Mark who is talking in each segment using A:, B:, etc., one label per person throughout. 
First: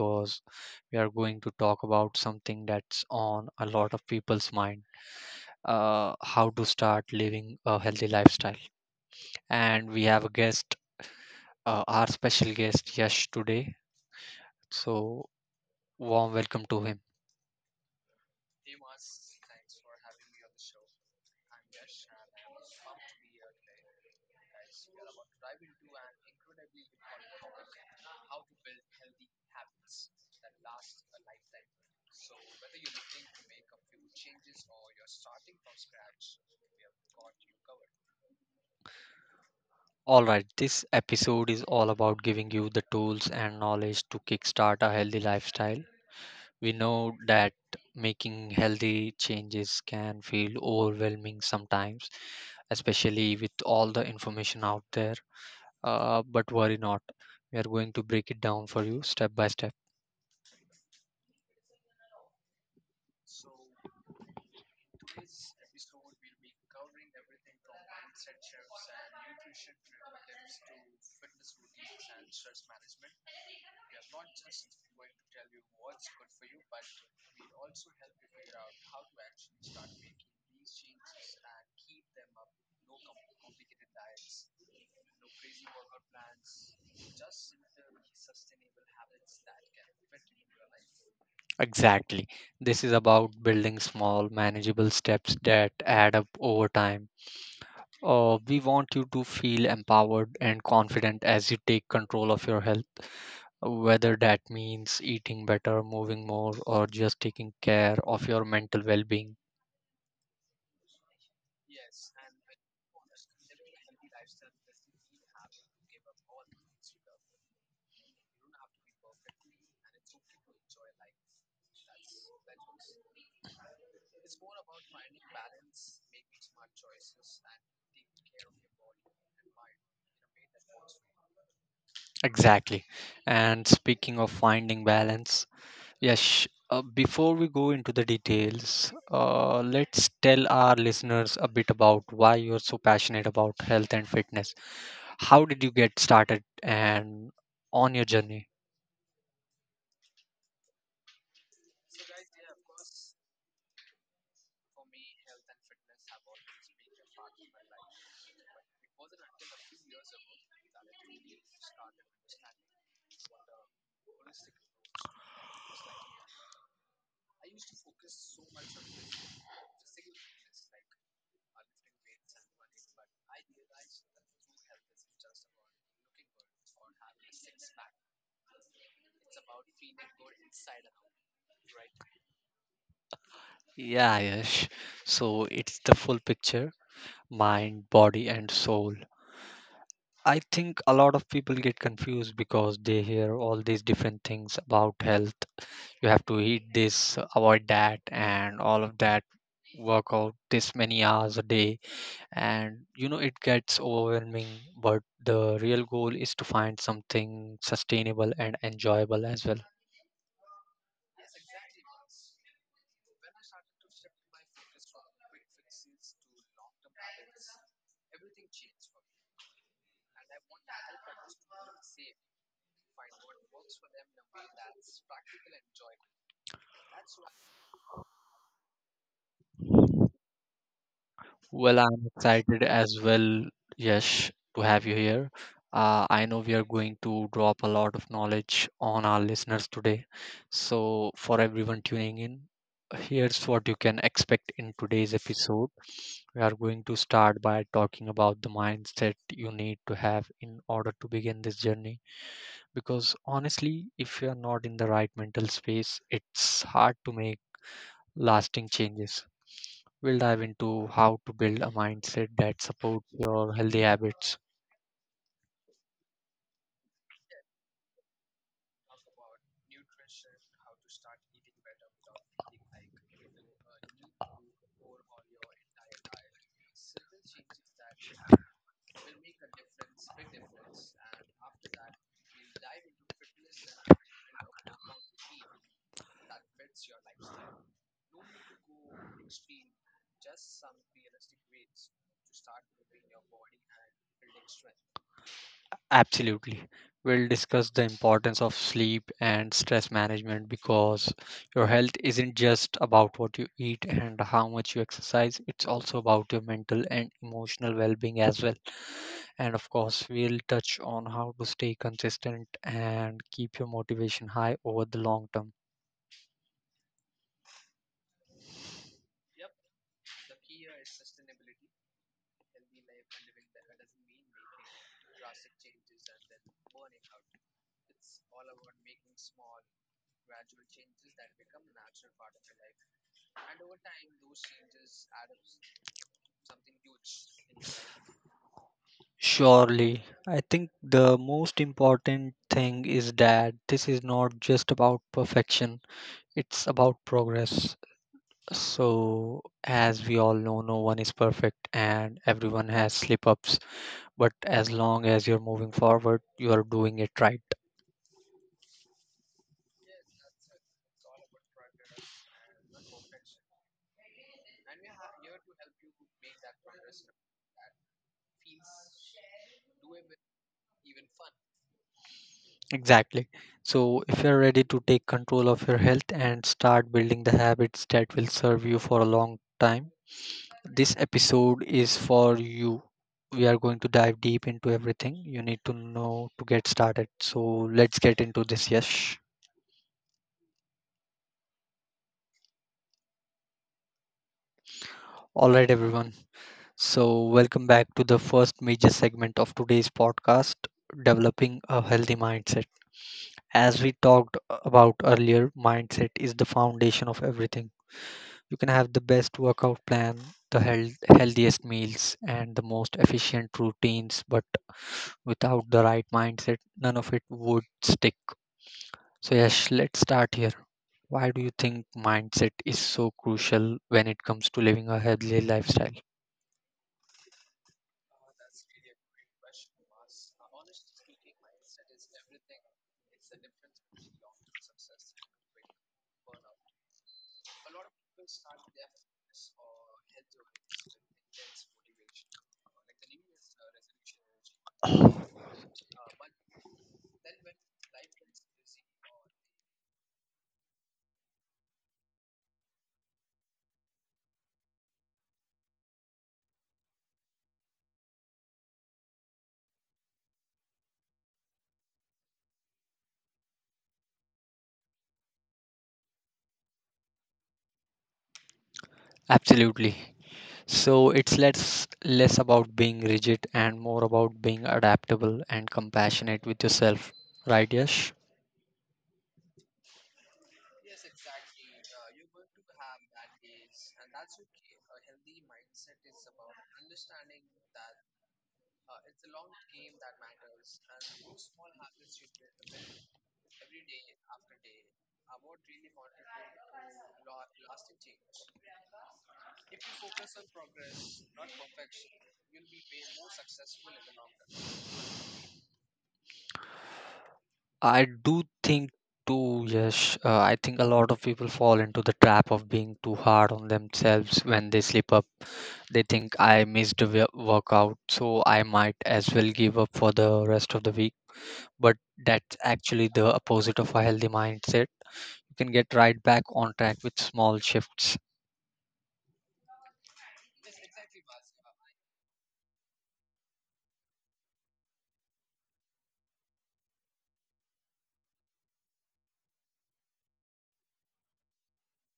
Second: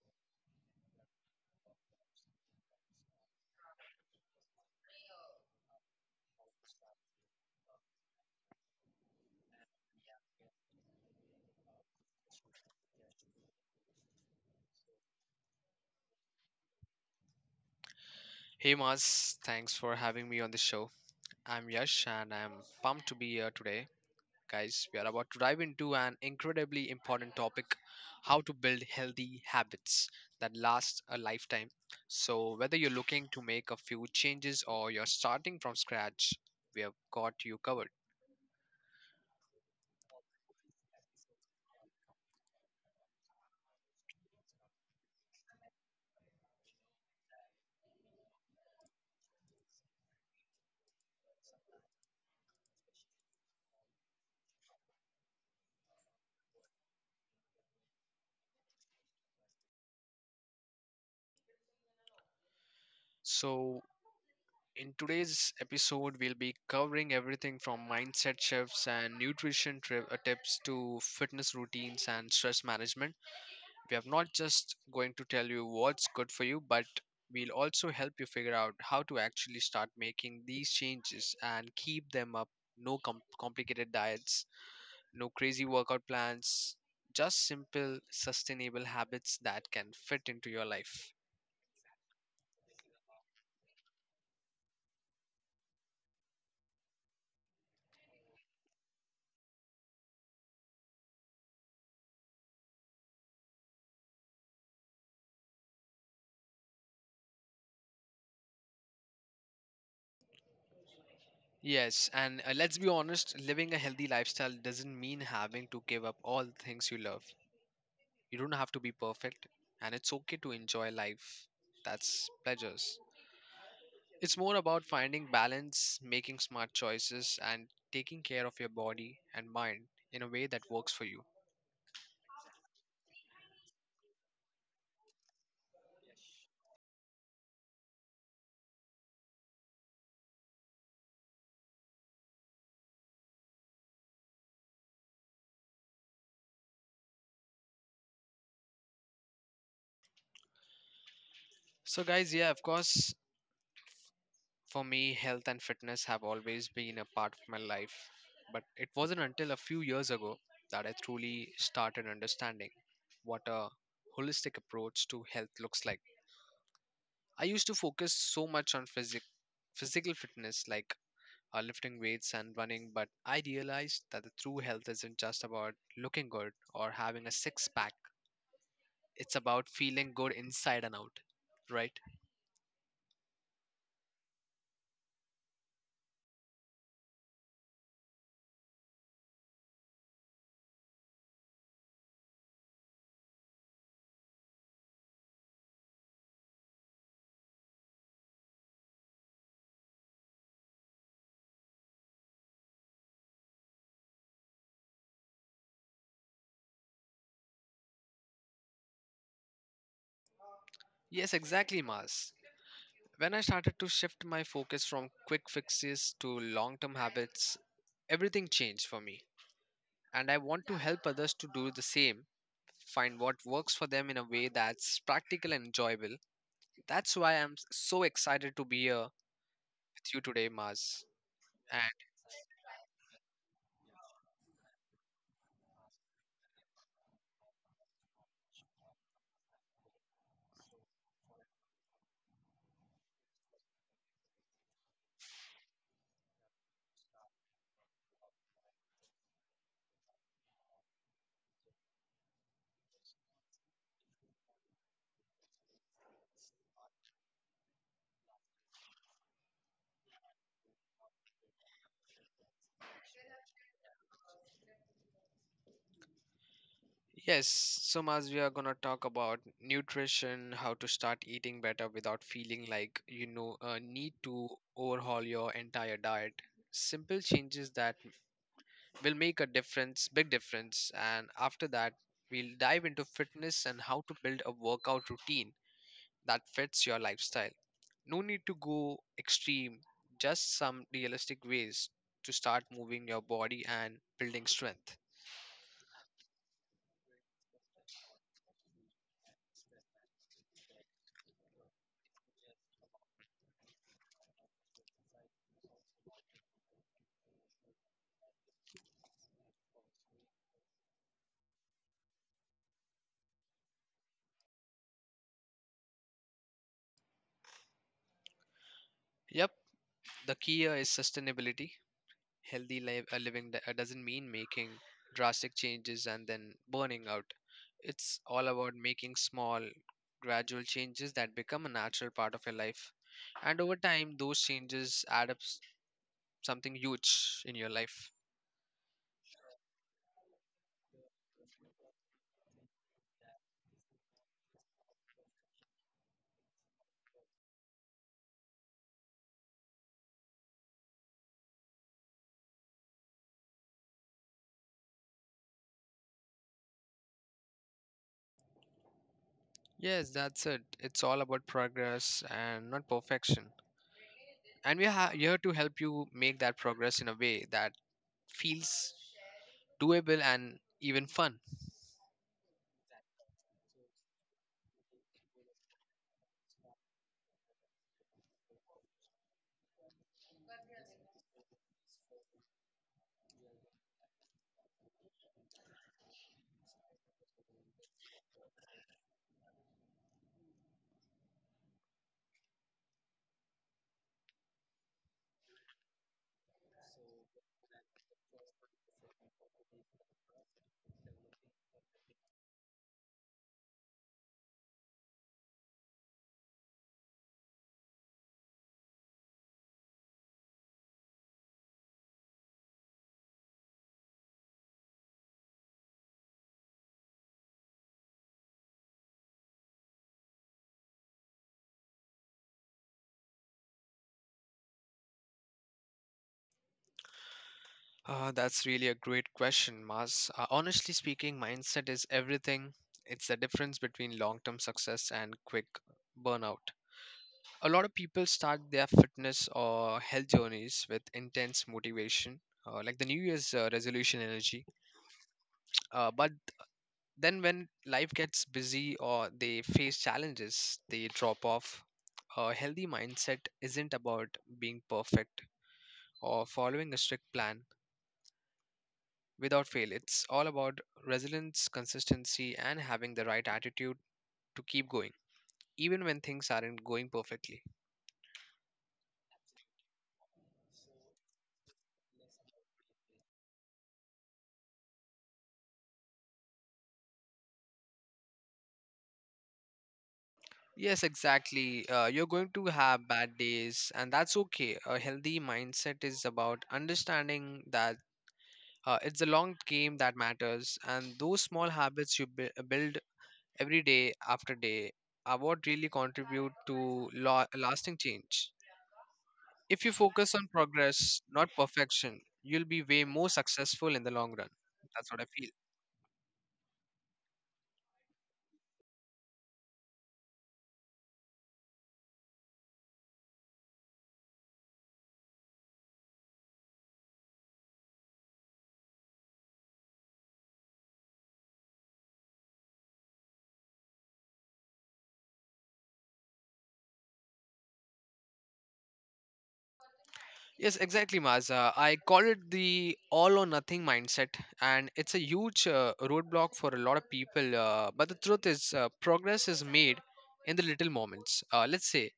A: because we are going to talk about something that's on a lot of people's mind how to start living a healthy lifestyle. And we have a guest, our special guest, Yash, today. So, warm welcome to him.
B: Hey
A: He was
B: Maz,
A: thanks
B: thanks
A: to
B: for having me on the show. I'm
A: Angus
B: Yash
A: and
B: and
A: I
B: I'm
A: was pumped
B: pumped to
A: to be
B: be
A: there.
B: here today. Guys,
A: Guys, we
B: we are
A: are about
B: about
A: to
B: to dive
A: dive into
B: into an
A: an
B: incredibly
A: iconic
B: important
A: topic
B: topic, how
A: how
B: to
A: to
B: build healthy habits
A: business that
B: that last
A: lasts.
B: a lifetime. So, whether
A: Whether
B: you're
A: you're
B: looking
A: looking
B: to
A: to make
B: make
A: a
B: a few
A: change
B: changes or
A: or
B: you're
A: you're starting
B: starting from
A: from
B: scratch,
A: scratch,
B: we have
A: got
B: got
A: you
B: you
A: covered.
B: covered.
A: Alright, this episode is all about giving you the tools and knowledge to kickstart a healthy lifestyle. We know that making healthy changes can feel overwhelming sometimes, especially with all the information out there. But worry not. We are going to break it down for you step by step.
B: So, in today's episode, we'll be covering everything from mindset shifts and tips to fitness routines and stress management. We are not just going to tell you what's good for you, but we'll also help you figure out how to actually start making these changes and keep them up. No complicated diets, no crazy workout plans, just simple, sustainable habits that can fit into your life.
A: Exactly. This is about building small, manageable steps that add up over time. We want you to feel empowered and confident as you take control of your health, whether that means eating better, moving more, or just taking care of your mental well being.
B: Yes, and let's be honest, living a healthy lifestyle doesn't mean having to give up all the things you love. You don't have to be perfect, and it's okay to enjoy life. That's pleasures. It's more about finding balance, making smart choices, and taking care of your body and mind in a way that works for you.
A: Exactly. And speaking of finding balance, Yes, before we go into the details, let's tell our listeners a bit about why you're so passionate about health and fitness. How did you get started and on your journey?
B: So, guys, yeah, of course, for me, health and fitness have always been a part of my life. But it wasn't until a few years ago that I truly started understanding what a holistic approach to health looks like. I used to focus so much on physic- physical fitness, like lifting weights and running, but I realized that the true health isn't just about looking good or having a six pack. It's about feeling good inside and out, right?
A: Yeah, yes. So it's the full picture, mind, body, and soul. I think a lot of people get confused because they hear all these different things about health. You have to eat this, avoid that, and all of that. Work out this many hours a day, and you know it gets overwhelming, but the real goal is to find something sustainable and enjoyable as well.
B: Yes, exactly, Mars. When I started to shift my focus from quick fixes to long term habits, everything changed for me. And I want to help others to do the same, find what works for them in a way that's practical and enjoyable. That's why I'm so excited to be here with you today, Mars.
A: Well, I'm excited as well, Yash, to have you here. I know we are going to drop a lot of knowledge on our listeners today, so for everyone tuning in, here's what you can expect in today's episode. We are going to start by talking about the mindset you need to have in order to begin this journey, because honestly, if you are not in the right mental space, it's hard to make lasting changes. We'll dive into how to build a mindset that supports your healthy habits.
B: Yes, so Maz, we are gonna talk about nutrition, how to start eating better without feeling like need to overhaul your entire diet. Simple changes that will make a difference, big difference. And after that, we'll dive into fitness and how to build a workout routine that fits your lifestyle. No need to go extreme, just some realistic ways to start moving your body and building strength.
A: Absolutely. We'll discuss the importance of sleep and stress management, because your health isn't just about what you eat and how much you exercise, it's also about your mental and emotional well being as well. And of course, we'll touch on how to stay consistent and keep your motivation high over the long term.
B: Yep, the key here is sustainability. Healthy living doesn't mean making drastic changes and then burning out. It's all about making small, gradual changes that become a natural part of your life. And over time, those changes add up s- something huge in your life.
A: Surely, I think the most important thing is that this is not just about perfection, it's about progress. So, as we all know, no one is perfect and everyone has slip ups. But as long as you're moving forward, you are doing it right.
B: Yes, that's it. It's all about progress and not perfection. And we're here to help you make that progress in a way that feels doable and even fun.
A: Exactly. So, if you're ready to take control of your health and start building the habits that will serve you for a long time, this episode is for you. We are going to dive deep into everything you need to know to get started. So, let's get into this, Yes. All right, everyone. So, welcome back to the first major segment of today's podcast, Developing a Healthy Mindset. As we talked about earlier, mindset is the foundation of everything. You can have the best workout plan, healthiest meals, and the most efficient routines, but without the right mindset, none of it would stick. So, Yash, let's start here. Why do you think mindset is so crucial when it comes to living a healthy lifestyle?
B: That's really a great question, Mas. Honestly speaking, mindset is everything. It's the difference between long term success and quick burnout. A lot of people start their fitness or health journeys with intense motivation, like the New Year's resolution energy. But then, when life gets busy or they face challenges, they drop off. A healthy mindset isn't about being perfect or following a strict plan without fail. It's all about resilience, consistency, and having the right attitude to keep going, even when things aren't going perfectly.
A: Absolutely. So it's less about being rigid and more about being adaptable and compassionate with yourself, right, Yash?
B: Yes, exactly. You're going to have bad days, and that's okay. A healthy mindset is about understanding that it's a long game that matters, and those small habits you build every day after day are what really contribute to lasting change. If you focus on progress, not perfection, you'll be way more successful in the long run. That's what I feel.
A: I do think too, Yash. I think a lot of people fall into the trap of being too hard on themselves when they slip up. They think I missed a workout, so I might as well give up for the rest of the week. But that's actually the opposite of a healthy mindset. You can get right back on track with small shifts.
B: Yes, exactly, Maza. I call it the all or nothing mindset, and it's a huge roadblock for a lot of people. But the truth is, progress is made in the little moments. Let's say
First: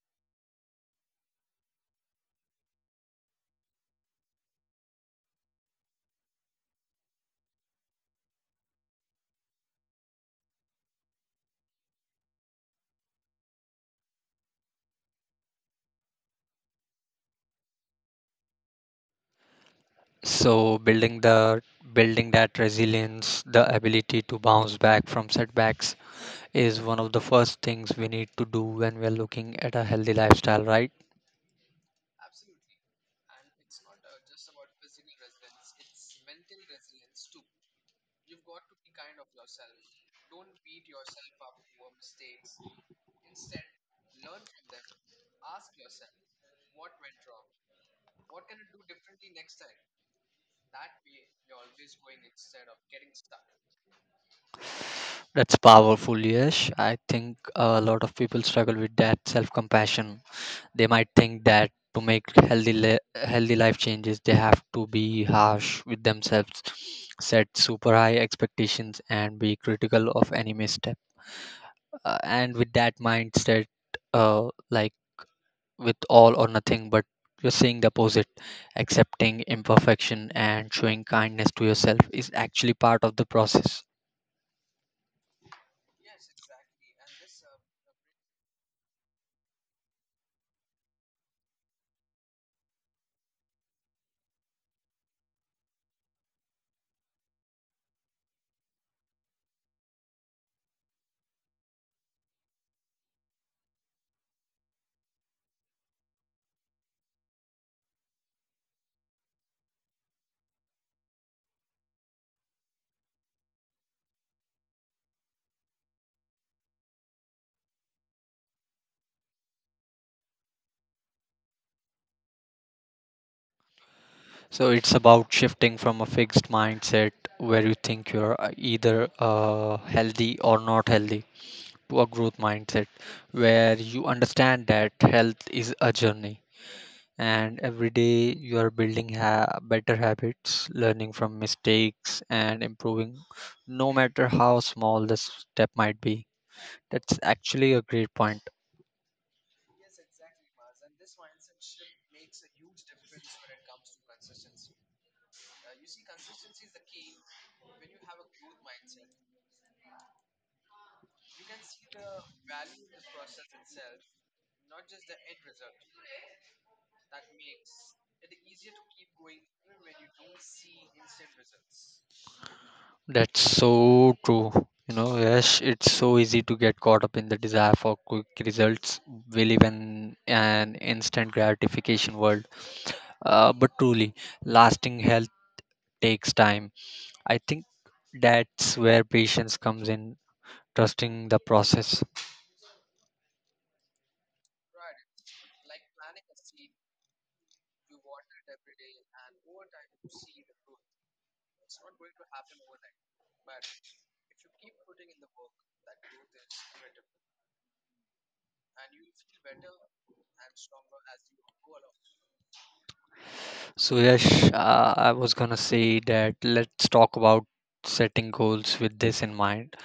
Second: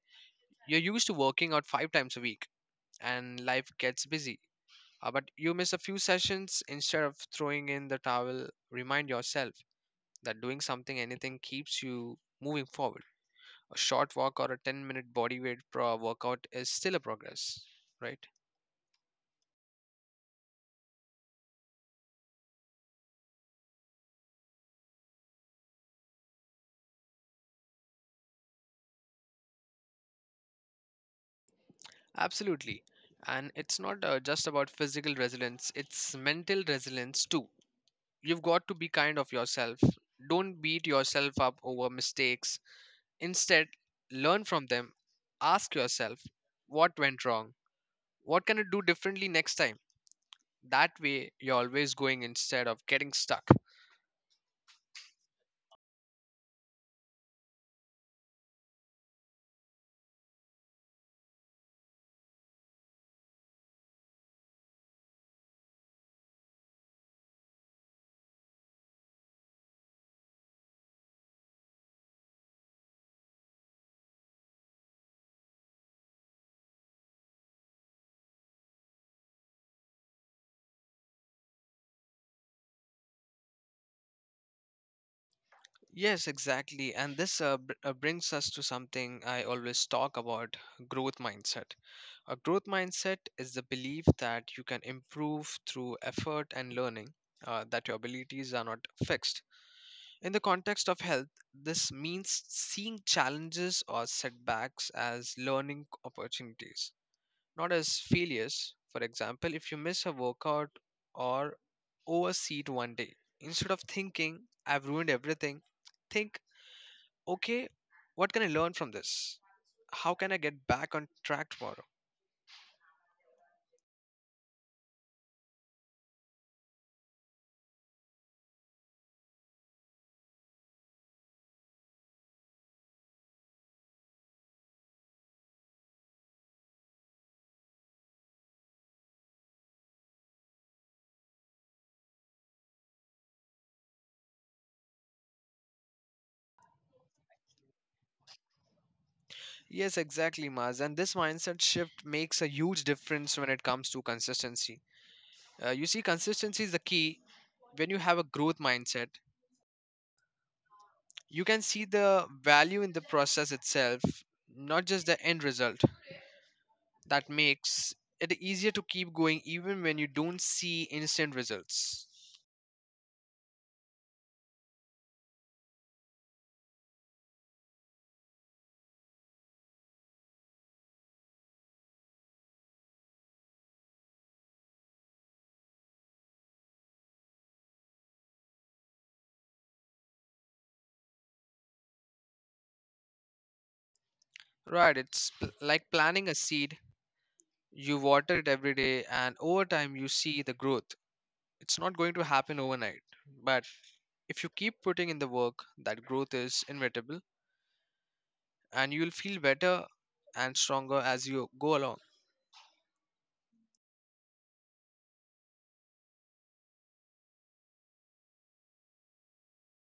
B: you're used to working out 5 times a week, and life gets busy. But you miss a few sessions instead of throwing in the towel. Remind yourself that doing something, anything, keeps you moving forward. A short walk or a 10-minute body weight workout is still a progress, right?
A: So building the building that resilience, the ability to bounce back from setbacks is one of the first things we need to do when we're looking at a healthy lifestyle, right?
B: Absolutely. And it's not just about physical resilience, it's mental resilience too. You've got to be kind of yourself. Don't beat yourself up over mistakes. Instead, learn from them. Ask yourself what went wrong, what can I do differently next time. That way you're always going instead of getting stuck.
A: That's powerful, Yes, I think a lot of people struggle with that self-compassion. They might think that to make healthy life changes, they have to be harsh with themselves, set super high expectations, and be critical of any misstep. And with that mindset, like with all or nothing, but you're seeing the opposite. Accepting imperfection and showing kindness to yourself is actually part of the process.
B: Yes, exactly. And this brings us to something I always talk about, growth mindset. A growth mindset is the belief that you can improve through effort and learning, that your abilities are not fixed. In the context of health, this means seeing challenges or setbacks as learning opportunities, not as failures. For example, if you miss a workout or overseat one day, instead of thinking, I've ruined everything, think okay, what can I learn from this? How can I get back on track tomorrow?
A: So it's about shifting from a fixed mindset where you think you're either healthy or not healthy to a growth mindset where you understand that health is a journey, and every day you are building better habits, learning from mistakes, and improving no matter how small the step might be. That's actually a great point.
B: Yes, exactly, Maz. And this mindset shift makes a huge difference when it comes to consistency. You see, consistency is the key. When you have a growth mindset, you can see the value in the process itself, not just the end result. That makes it easier to keep going even when you don't see instant results.
A: That's so true. You know, yes, it's so easy to get caught up in the desire for quick results. We live in an instant gratification world. But truly, lasting health takes time. I think that's where patience comes in, trusting the process.
B: Right, it's like planting a seed. You water it every day, and over time, you see the growth. It's not going to happen overnight, but if you keep putting in the work, that growth is inevitable and you'll feel better and stronger as you go along.
A: So, yes, I was gonna say that let's talk about setting goals with this in mind.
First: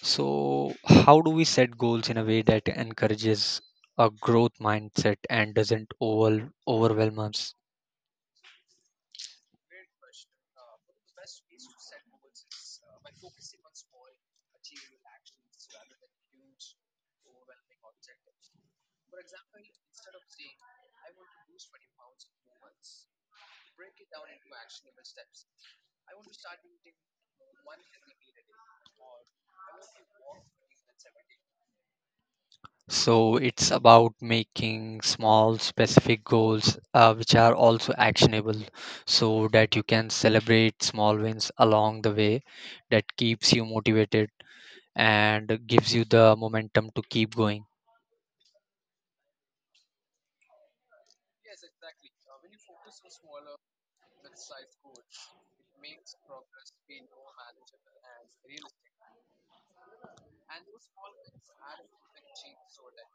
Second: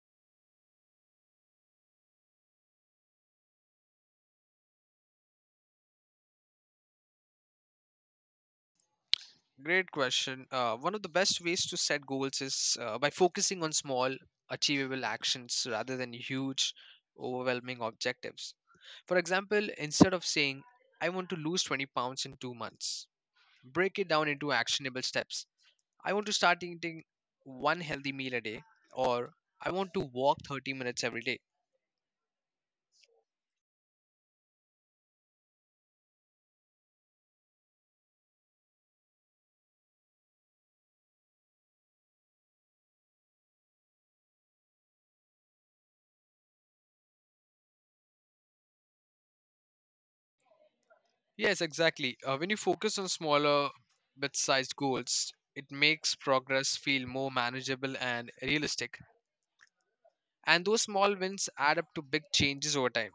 A: So, how do we set goals in a way that encourages a growth mindset and doesn't overwhelm us?
B: Great question. One of the best ways to set goals is by focusing on small, achievable actions rather than huge, overwhelming objectives. For example, instead of saying, I want to lose 20 pounds in 2 months, break it down into actionable steps. I want to start eating one healthy meal a day, or I want to walk 30 minutes every day.
A: So, it's about making small, specific goals which are also actionable, so that you can celebrate small wins along the way, that keeps you motivated and gives you the momentum to keep going.
B: Yes, exactly. When you focus on smaller, bit sized goals, it makes progress feel more manageable and realistic. And those small wins add up to big changes over time.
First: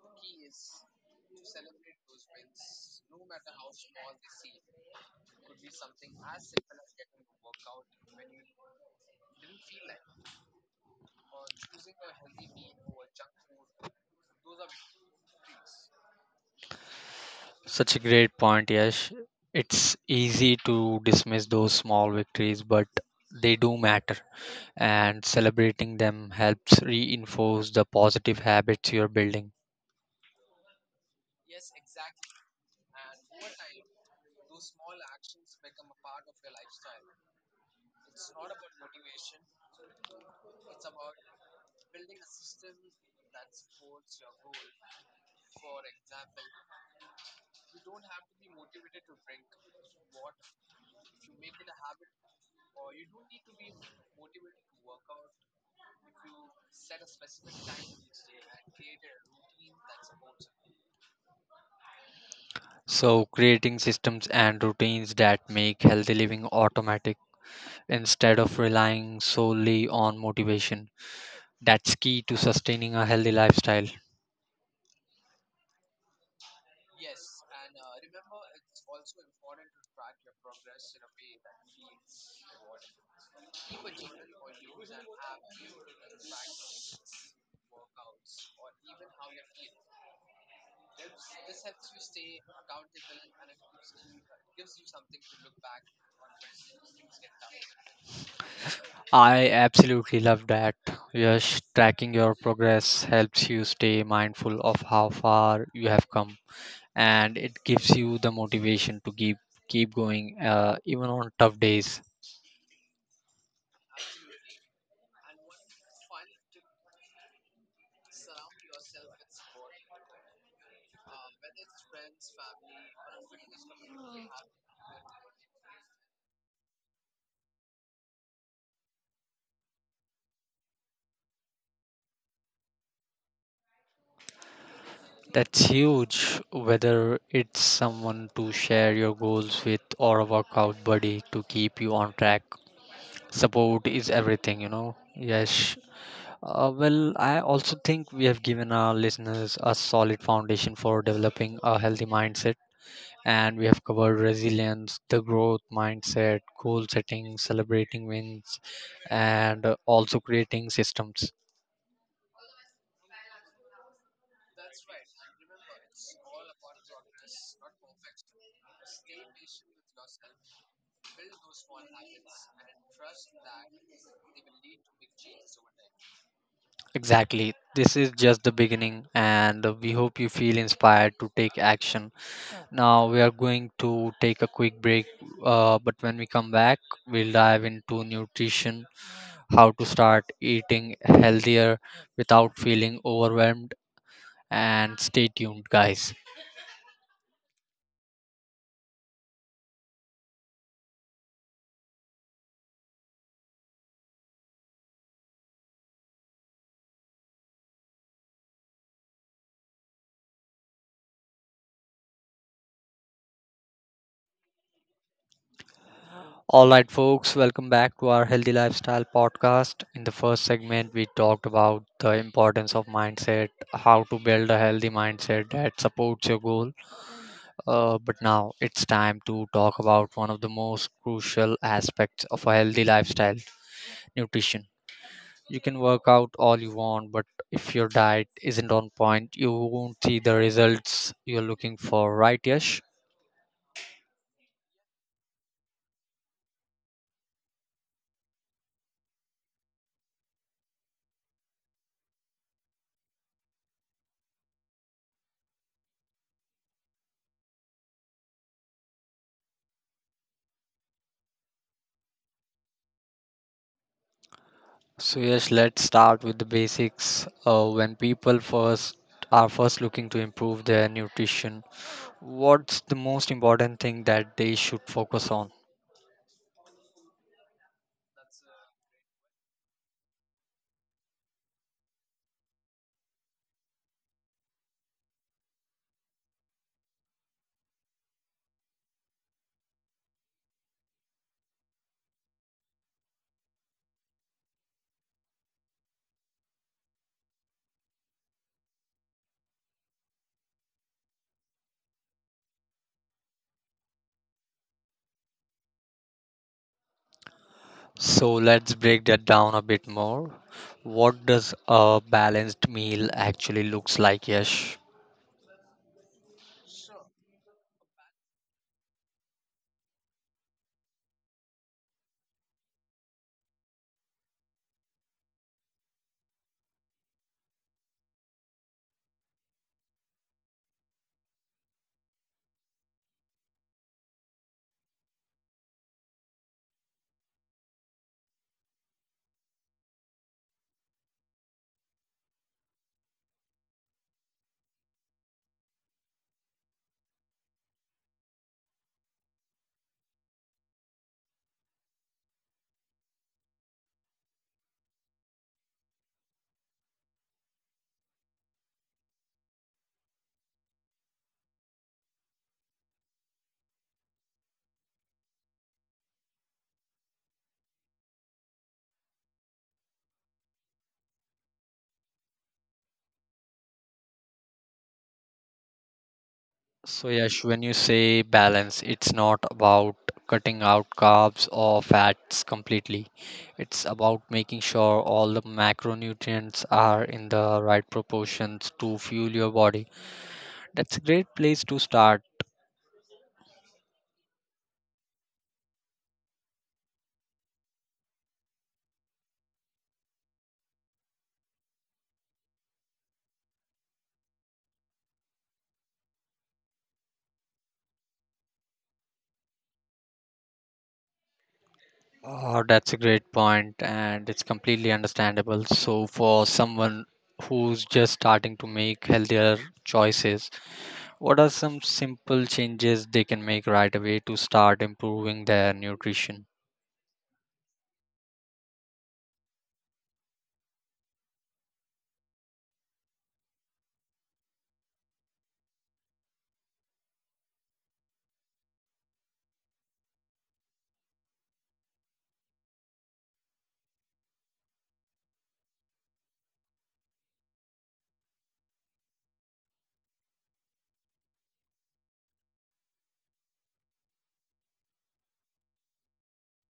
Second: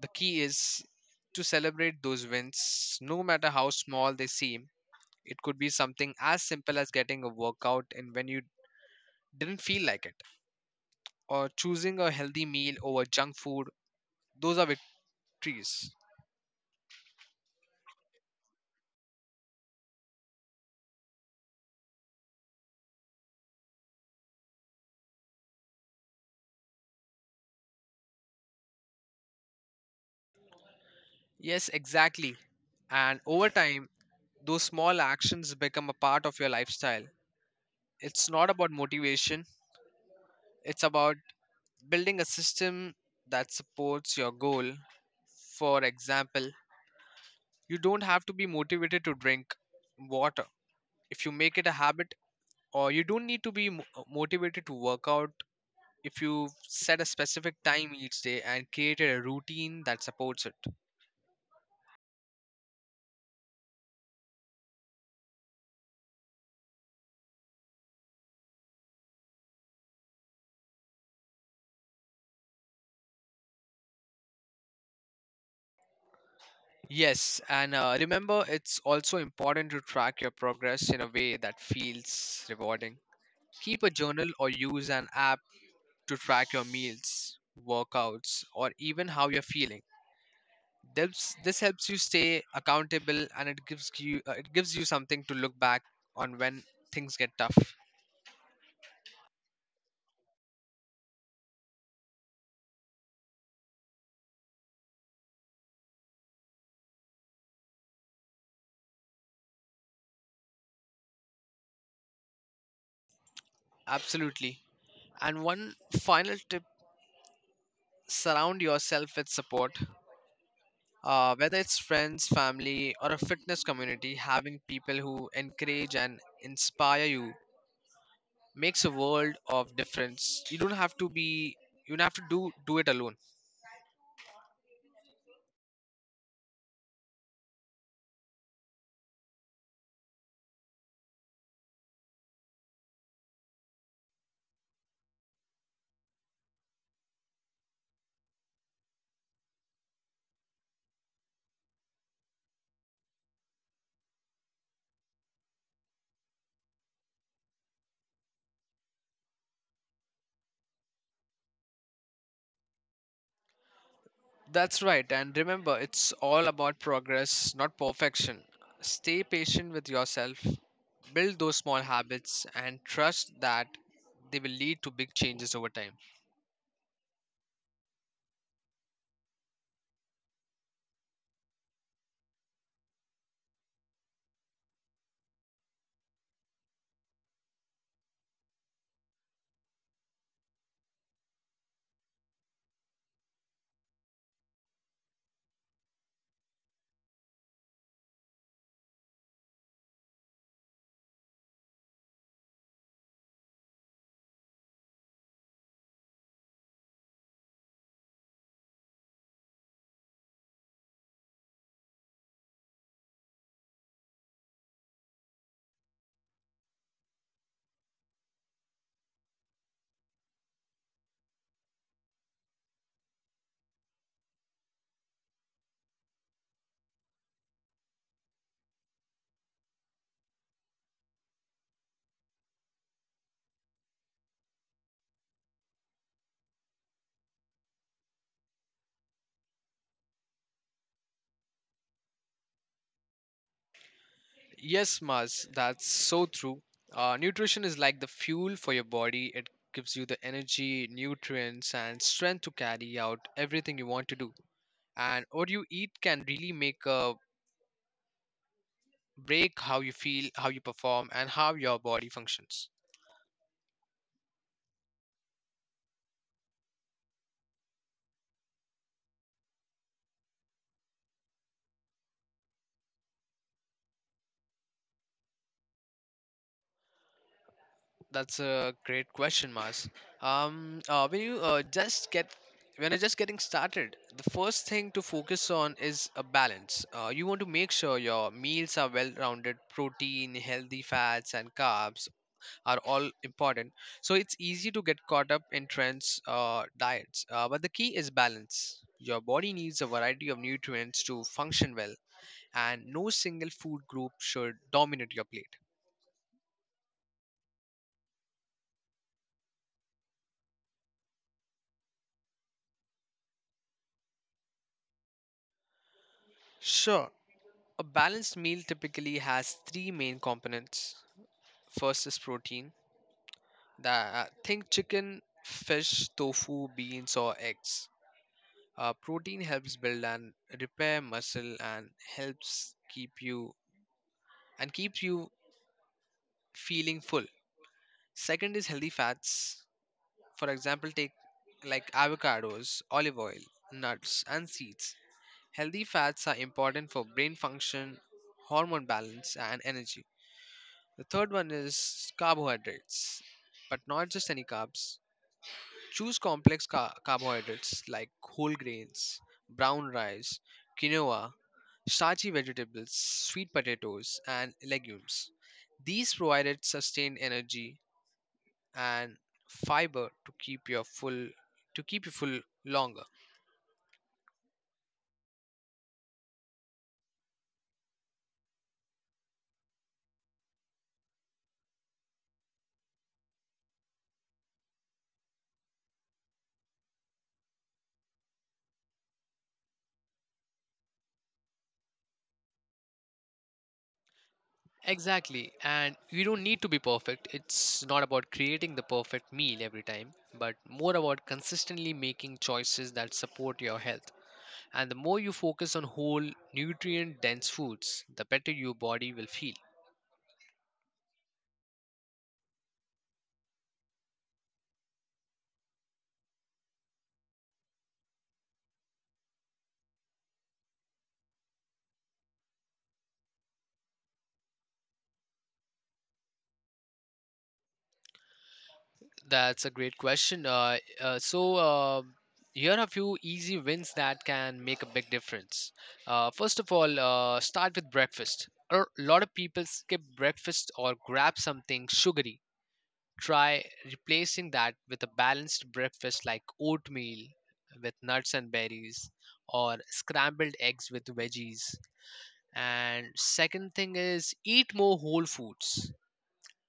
B: The key is to celebrate those wins, no matter how small they seem. It could be something as simple as getting a workout and when you didn't feel like it, or choosing a healthy meal over junk food. Those are victories.
A: Such a great point, Yash. It's easy to dismiss those small victories, but they do matter, and celebrating them helps reinforce the positive habits you're building.
B: Yes, exactly. And over time, those small actions become a part of your lifestyle. It's not about motivation, it's about building a system that supports your goal. For example, you don't have to be motivated to drink water if you make it a habit, or you don't need to be motivated to work out if you set a specific time each day and created a routine that supports it.
A: So, creating systems and routines that make healthy living automatic instead of relying solely on motivation. That's key to sustaining a healthy lifestyle.
B: Yes, and remember, it's also important to track your progress in a way that feels rewarding. Keep a journal or use an app to track your meals, workouts, or even how you're feeling. This helps you stay accountable and it gives you something to look back on when things get tough.
A: I absolutely love that. Yes, tracking your progress helps you stay mindful of how far you have come, and it gives you the motivation to keep going even on tough days.
B: Absolutely. And one final tip, surround yourself with support. Whether it's friends, family, or a fitness community, having people who encourage and inspire you makes a world of difference. You don't have to do it alone.
A: That's huge, whether it's someone to share your goals with or a workout buddy to keep you on track. Support is everything, you know. Yes. Well, I also think we have given our listeners a solid foundation for developing a healthy mindset, and we have covered resilience, the growth mindset, goal setting, celebrating wins, and also creating systems.
B: That's right. And remember, it's all about progress, not perfection. Stay patient with yourself, build those small habits, and trust that they will lead to big changes over time.
A: Exactly. This is just the beginning, and we hope you feel inspired to take action. Now, we are going to take a quick break, but when we come back, we'll dive into nutrition, how to start eating healthier without feeling overwhelmed, and stay tuned, guys. All right, folks, welcome back to our Healthy Lifestyle podcast. In the first segment, we talked about the importance of mindset, how to build a healthy mindset that supports your goals. But now it's time to talk about one of the most crucial aspects of a healthy lifestyle, nutrition. You can work out all you want, but if your diet isn't on point, you won't see the results you're looking for, right, Yash?
B: Yes, Maz, that's so true. Nutrition is like the fuel for your body. It gives you the energy, nutrients, and strength to carry out everything you want to do. And what you eat can really make a break how you feel, how you perform, and how your body functions.
A: So, Yash, let's start with the basics. When people first are first looking to improve their nutrition, what's the most important thing that they should focus on?
B: That's a great question, Mars. Um, uh, when you uh, just get when you're just getting started, the first thing to focus on is a balance. You want to make sure your meals are well-rounded. Protein, healthy fats, and carbs are all important. So it's easy to get caught up in trends, diets. But the key is balance. Your body needs a variety of nutrients to function well, and no single food group should dominate your plate.
A: So let's break that down a bit more. What does a balanced meal actually looks like, Yash?
B: Sure. A balanced meal typically has three main components. First is protein. That, think chicken, fish, tofu, beans, or eggs. Protein helps build and repair muscle and helps keep you and keeps you feeling full. Second is healthy fats. For example, take like avocados, olive oil, nuts, and seeds. Healthy fats are important for brain function, hormone balance, and energy. The third one is carbohydrates, but not just any carbs. Choose complex carbohydrates like whole grains, brown rice, quinoa, starchy vegetables, sweet potatoes, and legumes. These provided sustained energy and fiber to keep you full longer.
A: So Yash, when you say balance, it's not about cutting out carbs or fats completely. It's about making sure all the macronutrients are in the right proportions to fuel your body. That's a great place to start.
B: Exactly. And you don't need to be perfect. It's not about creating the perfect meal every time, but more about consistently making choices that support your health. And the more you focus on whole, nutrient dense foods, the better your body will feel.
A: Oh, that's a great point, and it's completely understandable. So, for someone who's just starting to make healthier choices, what are some simple changes they can make right away to start improving their nutrition?
B: That's a great question. Here are a few easy wins that can make a big difference. First of all, start with breakfast. A lot of people skip breakfast or grab something sugary. Try replacing that with a balanced breakfast like oatmeal with nuts and berries or scrambled eggs with veggies. And second thing is eat more whole foods,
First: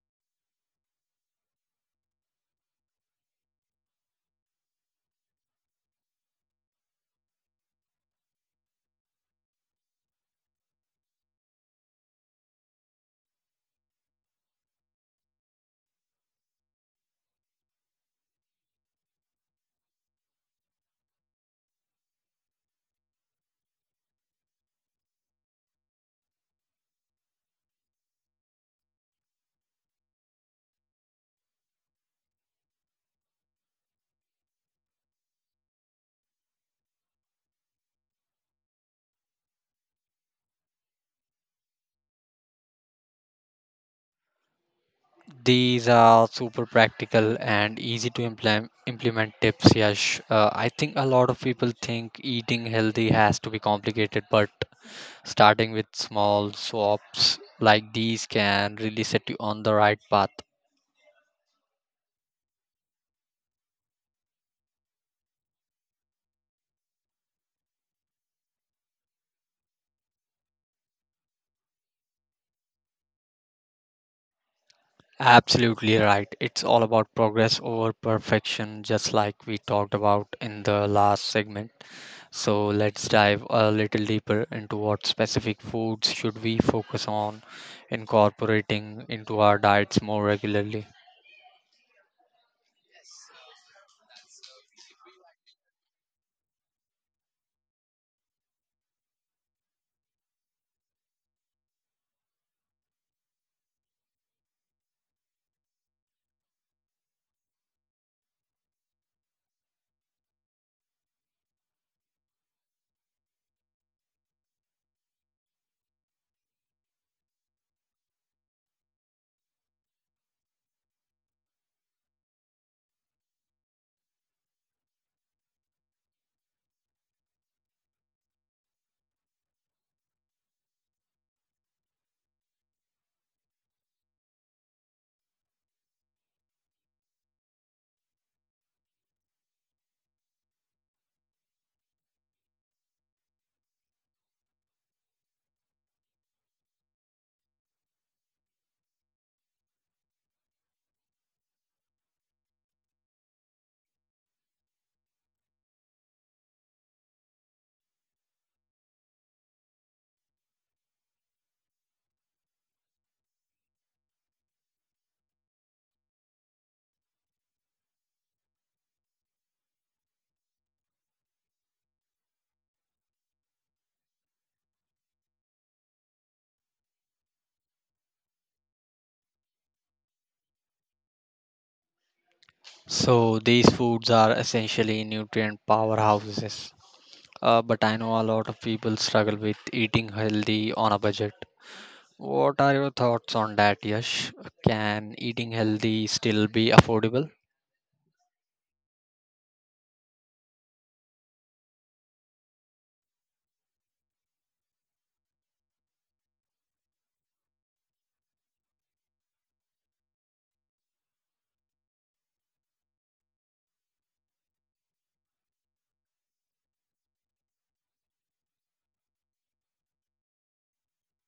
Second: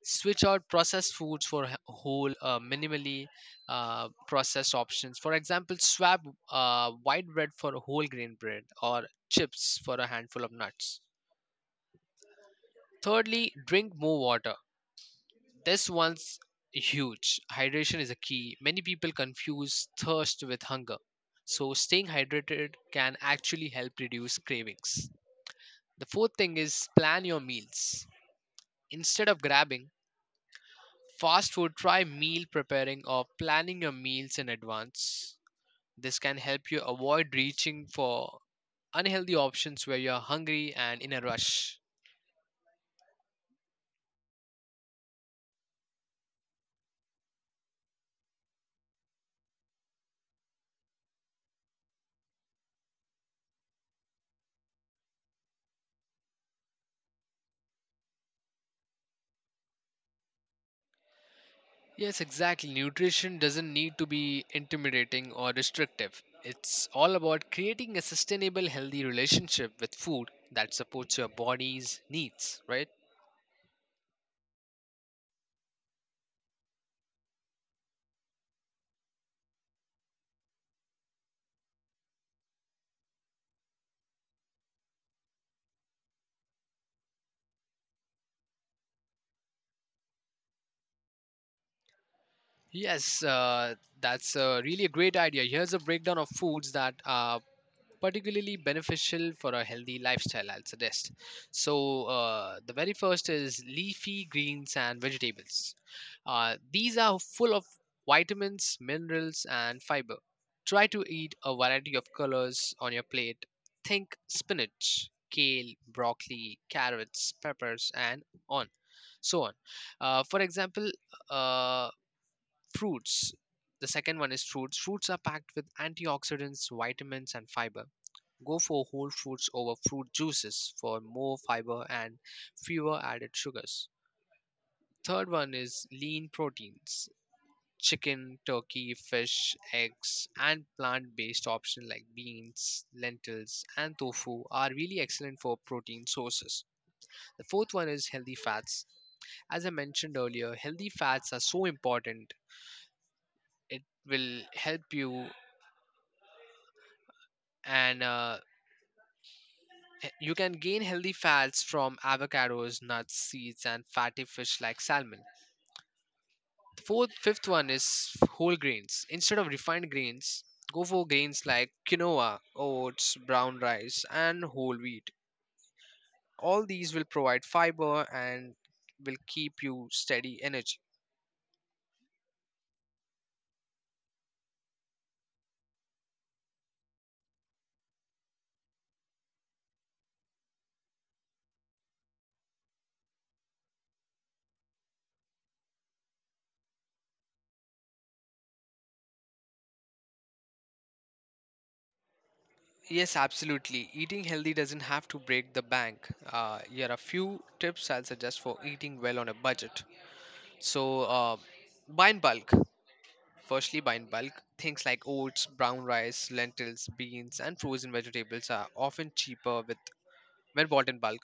B: switch out processed foods for whole, minimally processed options. For example, swap white bread for a whole grain bread, or chips for a handful of nuts. Thirdly, drink more water. This one's huge. Hydration is a key. Many people confuse thirst with hunger, so staying hydrated can actually help reduce cravings. The fourth thing is plan your meals. Instead of grabbing fast food, try meal preparing or planning your meals in advance. This can help you avoid reaching for unhealthy options where you're hungry and in a rush.
A: These are super practical and easy to implement tips, Yash. I think a lot of people think eating healthy has to be complicated, but starting with small swaps like these can really set you on the right path.
B: Yes, exactly. Nutrition doesn't need to be intimidating or restrictive. It's all about creating a sustainable, healthy relationship with food that supports your body's needs, right?
A: Absolutely right. It's all about progress over perfection, just like we talked about in the last segment. So let's dive a little deeper into what specific foods should we focus on incorporating into our diets more regularly.
B: Yes, that's really a great idea. Here's a breakdown of foods that are particularly beneficial for a healthy lifestyle, I'll suggest. So, the very first is leafy greens and vegetables. These are full of vitamins, minerals, and fiber. Try to eat a variety of colors on your plate. Think spinach, kale, broccoli, carrots, peppers, and on so on. For example, uh, fruits. The second one is fruits. Fruits are packed with antioxidants, vitamins, and fiber. Go for whole foods over fruit juices for more fiber and fewer added sugars. Third one is lean proteins. Chicken, turkey, fish, eggs, and plant based options like beans, lentils, and tofu are really excellent for protein sources. The fourth one is healthy fats. As I mentioned earlier, healthy fats are so important. It will help you and uh, you can gain healthy fats from avocados, nuts, seeds, and fatty fish like salmon. The fifth one is whole grains. Instead of refined grains, go for grains like quinoa, oats, brown rice, and whole wheat. All these will provide fiber and will keep you steady energy.
A: So these foods are essentially nutrient powerhouses. But I know a lot of people struggle with eating healthy on a budget. What are your thoughts on that, Yash? Can eating healthy still be affordable?
B: Yes, absolutely. Eating healthy doesn't have to break the bank. Here are a few tips I'll suggest for eating well on a budget. So, buy in bulk. Firstly, by in bulk, things like oats, brown rice, lentils, beans, and frozen vegetables are often cheaper with when bought in bulk.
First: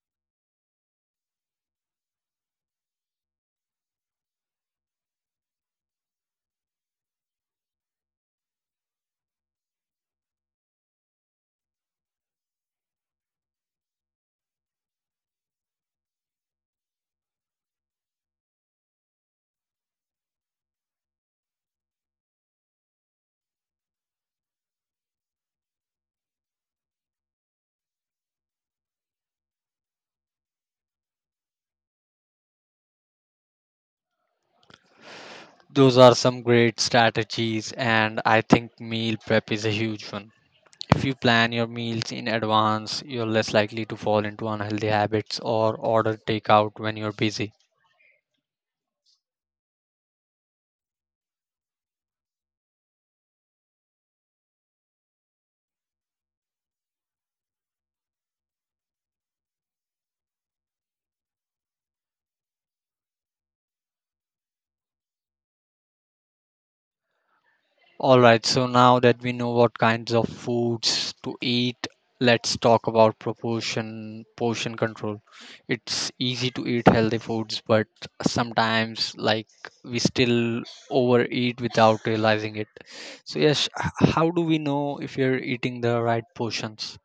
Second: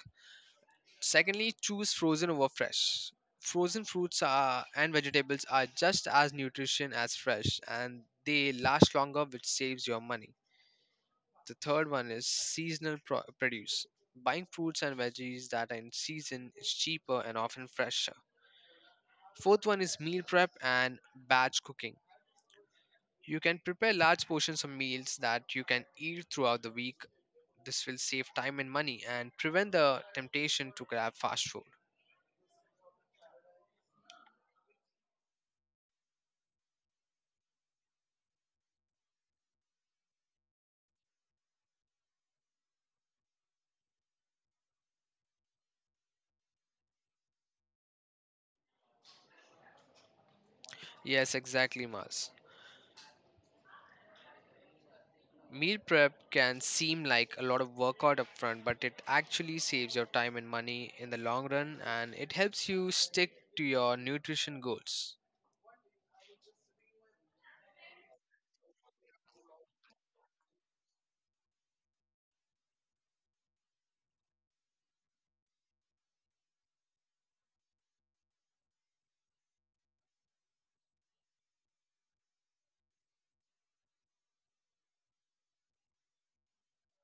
B: Secondly, choose frozen over fresh. Frozen fruits are, and vegetables are just as nutrition as fresh, and they last longer, which saves your money. The third one is seasonal produce. Buying fruits and veggies that are in season is cheaper and often fresher. Fourth one is meal prep and batch cooking. You can prepare large portions of meals that you can eat throughout the week. This will save time and money and prevent the temptation to grab fast food.
A: Those are some great strategies, and I think meal prep is a huge one. If you plan your meals in advance, you're less likely to fall into unhealthy habits or order takeout when you're busy.
B: Yes, exactly, Mars. Meal prep can seem like a lot of workout up front, but it actually saves your time and money in the long run and it helps you stick to your nutrition goals.
A: All right, so now that we know what kinds of foods to eat, let's talk about proportion portion control. It's easy to eat healthy foods, but sometimes like we still overeat without realizing it. So, yes, how do we know if you're eating the right portions?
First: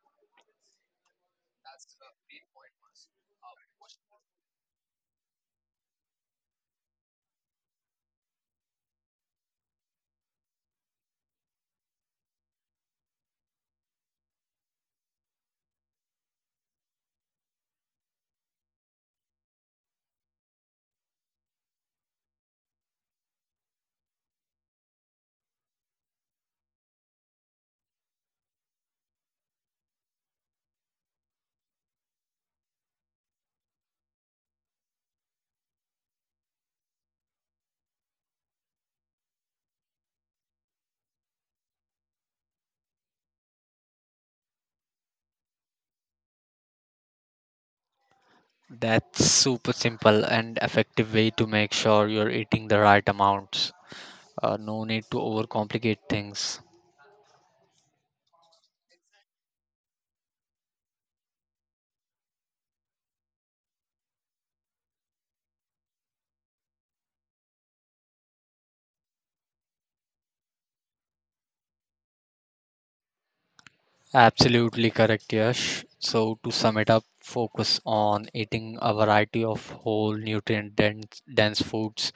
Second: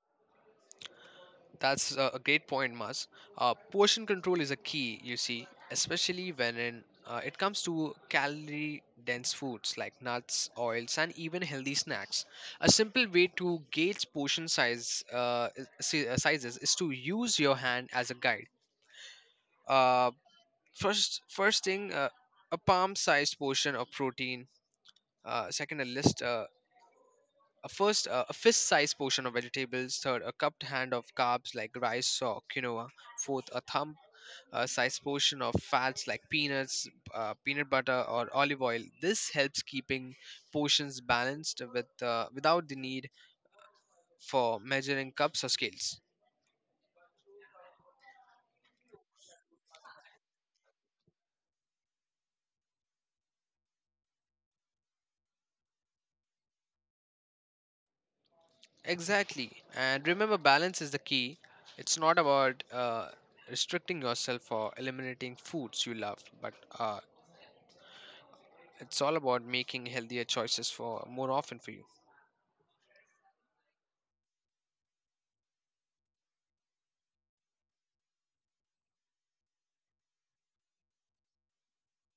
B: That's a great point, Mas. Portion control is a key, you see, especially when in, it comes to calorie dense foods like nuts, oils, and even healthy snacks. A simple way to gauge portion size sizes is to use your hand as a guide. Uh, first, a palm-sized portion of protein. Second, a list. A first, a fist-sized portion of vegetables. Third, a cupped hand of carbs like rice or quinoa. Fourth, a thumb a size portion of fats like peanuts, peanut butter, or olive oil. This helps keeping portions balanced without the need for measuring cups or scales.
A: That's super simple and effective way to make sure you're eating the right amounts. No need to overcomplicate things.
B: Exactly, and remember, balance is the key. It's not about restricting yourself or eliminating foods you love, but uh, it's all about making healthier choices for more often for you.
A: Absolutely correct, Yash. So, to sum it up, focus on eating a variety of whole nutrient dense foods,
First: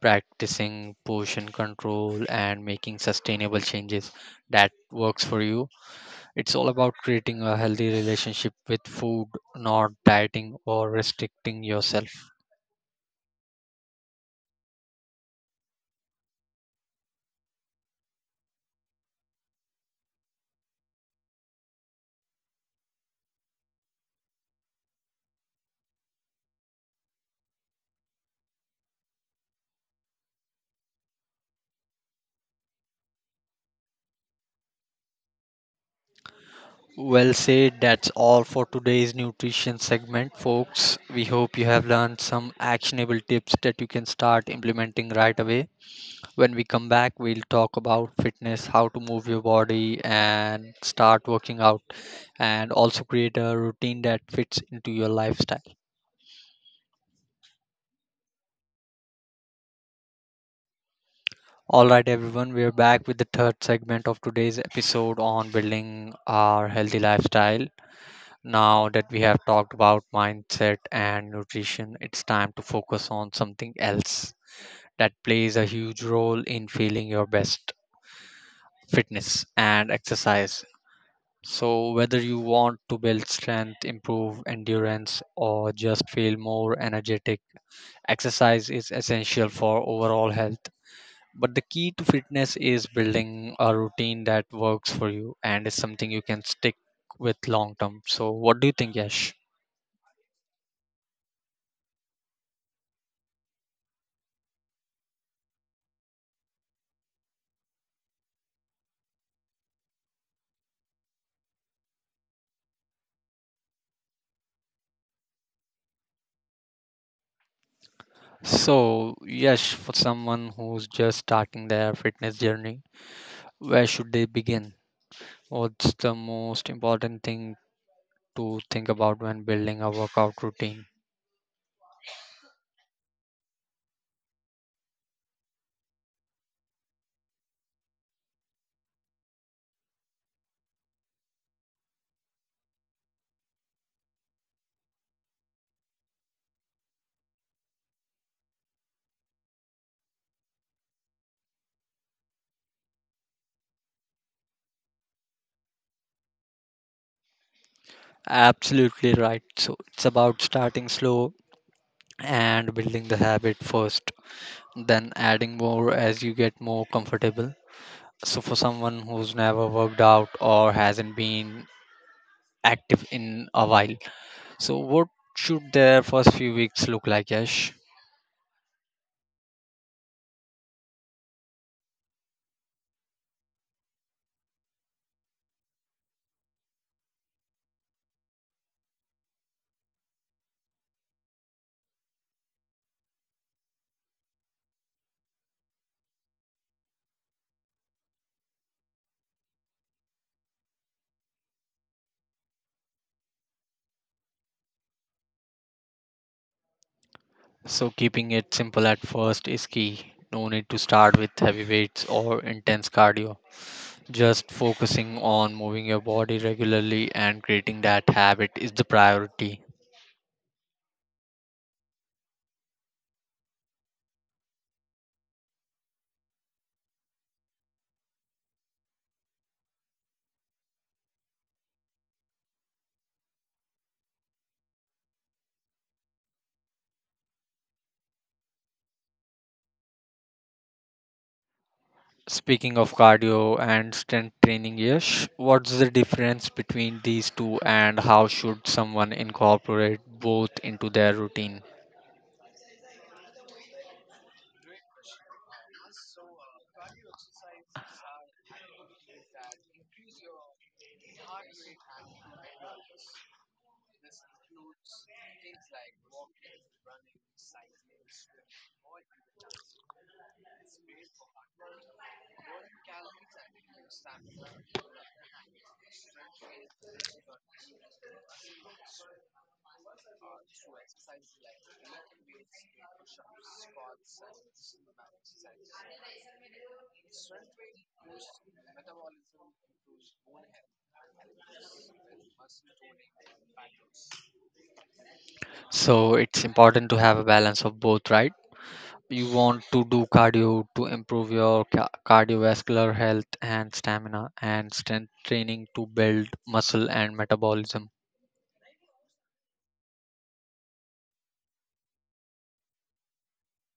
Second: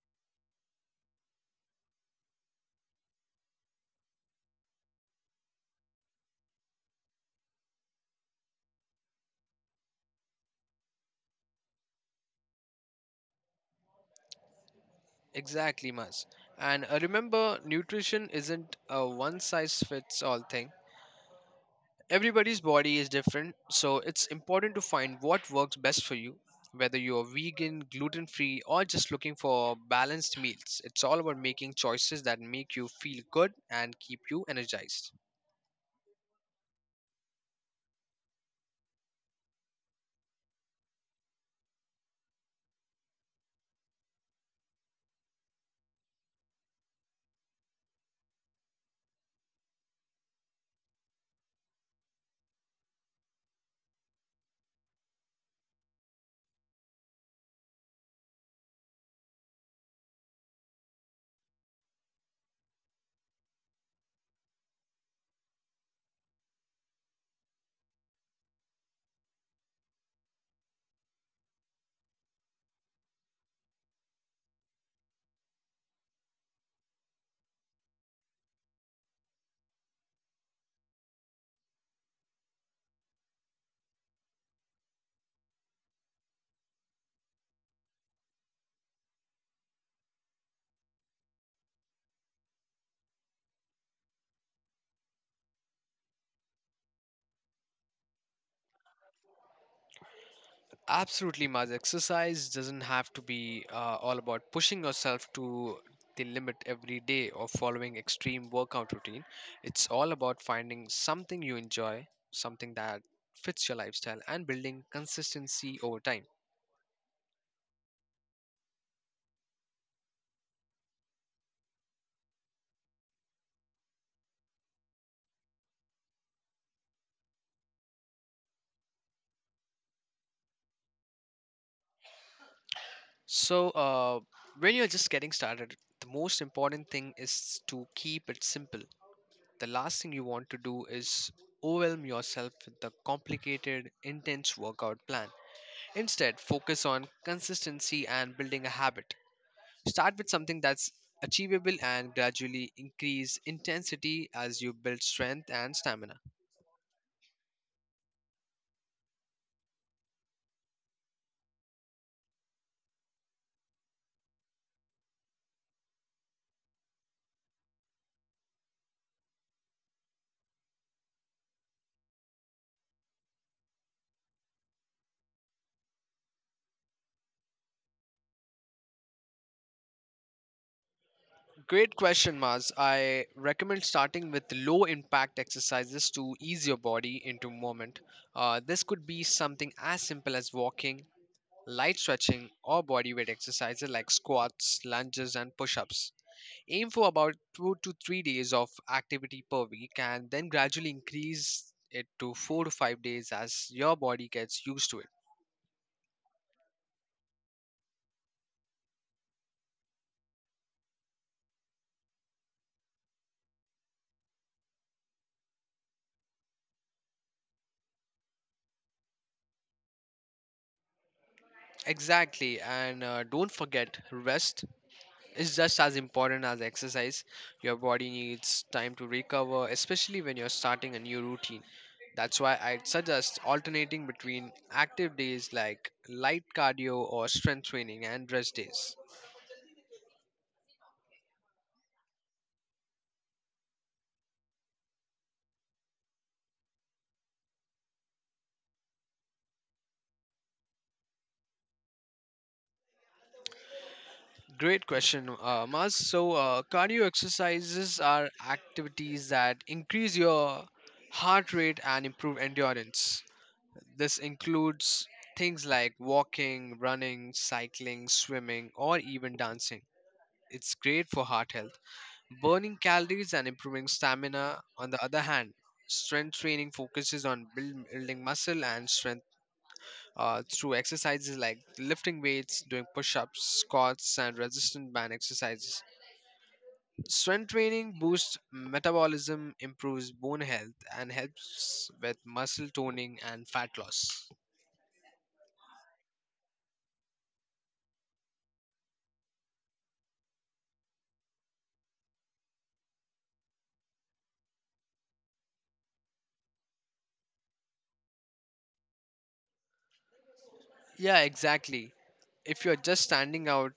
A: practicing portion control, and making sustainable changes that works for you. It's all about creating a healthy relationship with food, not dieting or restricting yourself.
B: Exactly, Mas. And remember, nutrition isn't a one size fits all thing. Everybody's body is different, so it's important to find what works best for you. Whether you're vegan, gluten free, or just looking for balanced meals, it's all about making choices that make you feel good and keep you energized.
A: Well said. That's all for today's nutrition segment, folks. We hope you have learned some actionable tips that you can start implementing right away. When we come back, we'll talk about fitness, how to move your body and start working out, and also create a routine that fits into your lifestyle. All right, everyone, we're back with the third segment of today's episode on building our healthy lifestyle. Now that we have talked about mindset and nutrition, it's time to focus on something else that plays a huge role in feeling your best: fitness and exercise. So, whether you want to build strength, improve endurance, or just feel more energetic, exercise is essential for overall health. But the key to fitness is building a routine that works for you and is something you can stick with long term. So, what do you think, Yash?
B: Absolutely, Maz. Exercise doesn't have to be all about pushing yourself to the limit every day or following extreme workout routine. It's all about finding something you enjoy, something that fits your lifestyle, and building consistency over time.
A: So, Yash, for someone who's just starting their fitness journey, where should they begin? What's the most important thing to think about when building a workout routine?
B: So, when you're just getting started, the most important thing is to keep it simple. The last thing you want to do is overwhelm yourself with the complicated, intense workout plan. Instead, focus on consistency and building a habit. Start with something that's achievable and gradually increase intensity as you build strength and stamina.
A: Absolutely right. So it's about starting slow and building the habit first, then adding more as you get more comfortable. So for someone who's never worked out or hasn't been active in a while, so what should their first few weeks look like, Yash?
B: Great question, Maz. I recommend starting with low impact exercises to ease your body into movement. This could be something as simple as walking, light stretching, or bodyweight exercises like squats, lunges, and push ups. Aim for about 2 to 3 days of activity per week and then gradually increase it to 4 to 5 days as your body gets used to it.
A: So, keeping it simple at first is key. No need to start with heavy weights or intense cardio. Just focusing on moving your body regularly and creating that habit is the priority.
B: Exactly, and don't forget, rest is just as important as exercise. Your body needs time to recover, especially when you're starting a new routine. That's why I'd suggest alternating between active days like light cardio or strength training and rest days.
A: Speaking of cardio and strength training, Yash, what's the difference between these two and how should someone incorporate both into their routine?
B: Great question, Mas. So, cardio exercises are activities that increase your heart rate and improve endurance. This includes things like walking, running, cycling, swimming, or even dancing. It's great for heart health, burning calories and improving stamina. On the other hand, strength training focuses on building muscle and strength through exercises like lifting weights, doing push ups, squats, and resistance band exercises. Strength training boosts metabolism, improves bone health, and helps with muscle toning and fat loss.
A: So, it's important to have a balance of both, right? You want to do cardio to improve your cardiovascular health and stamina, and strength training to build muscle and metabolism.
B: Yeah, exactly. If you're just standing out,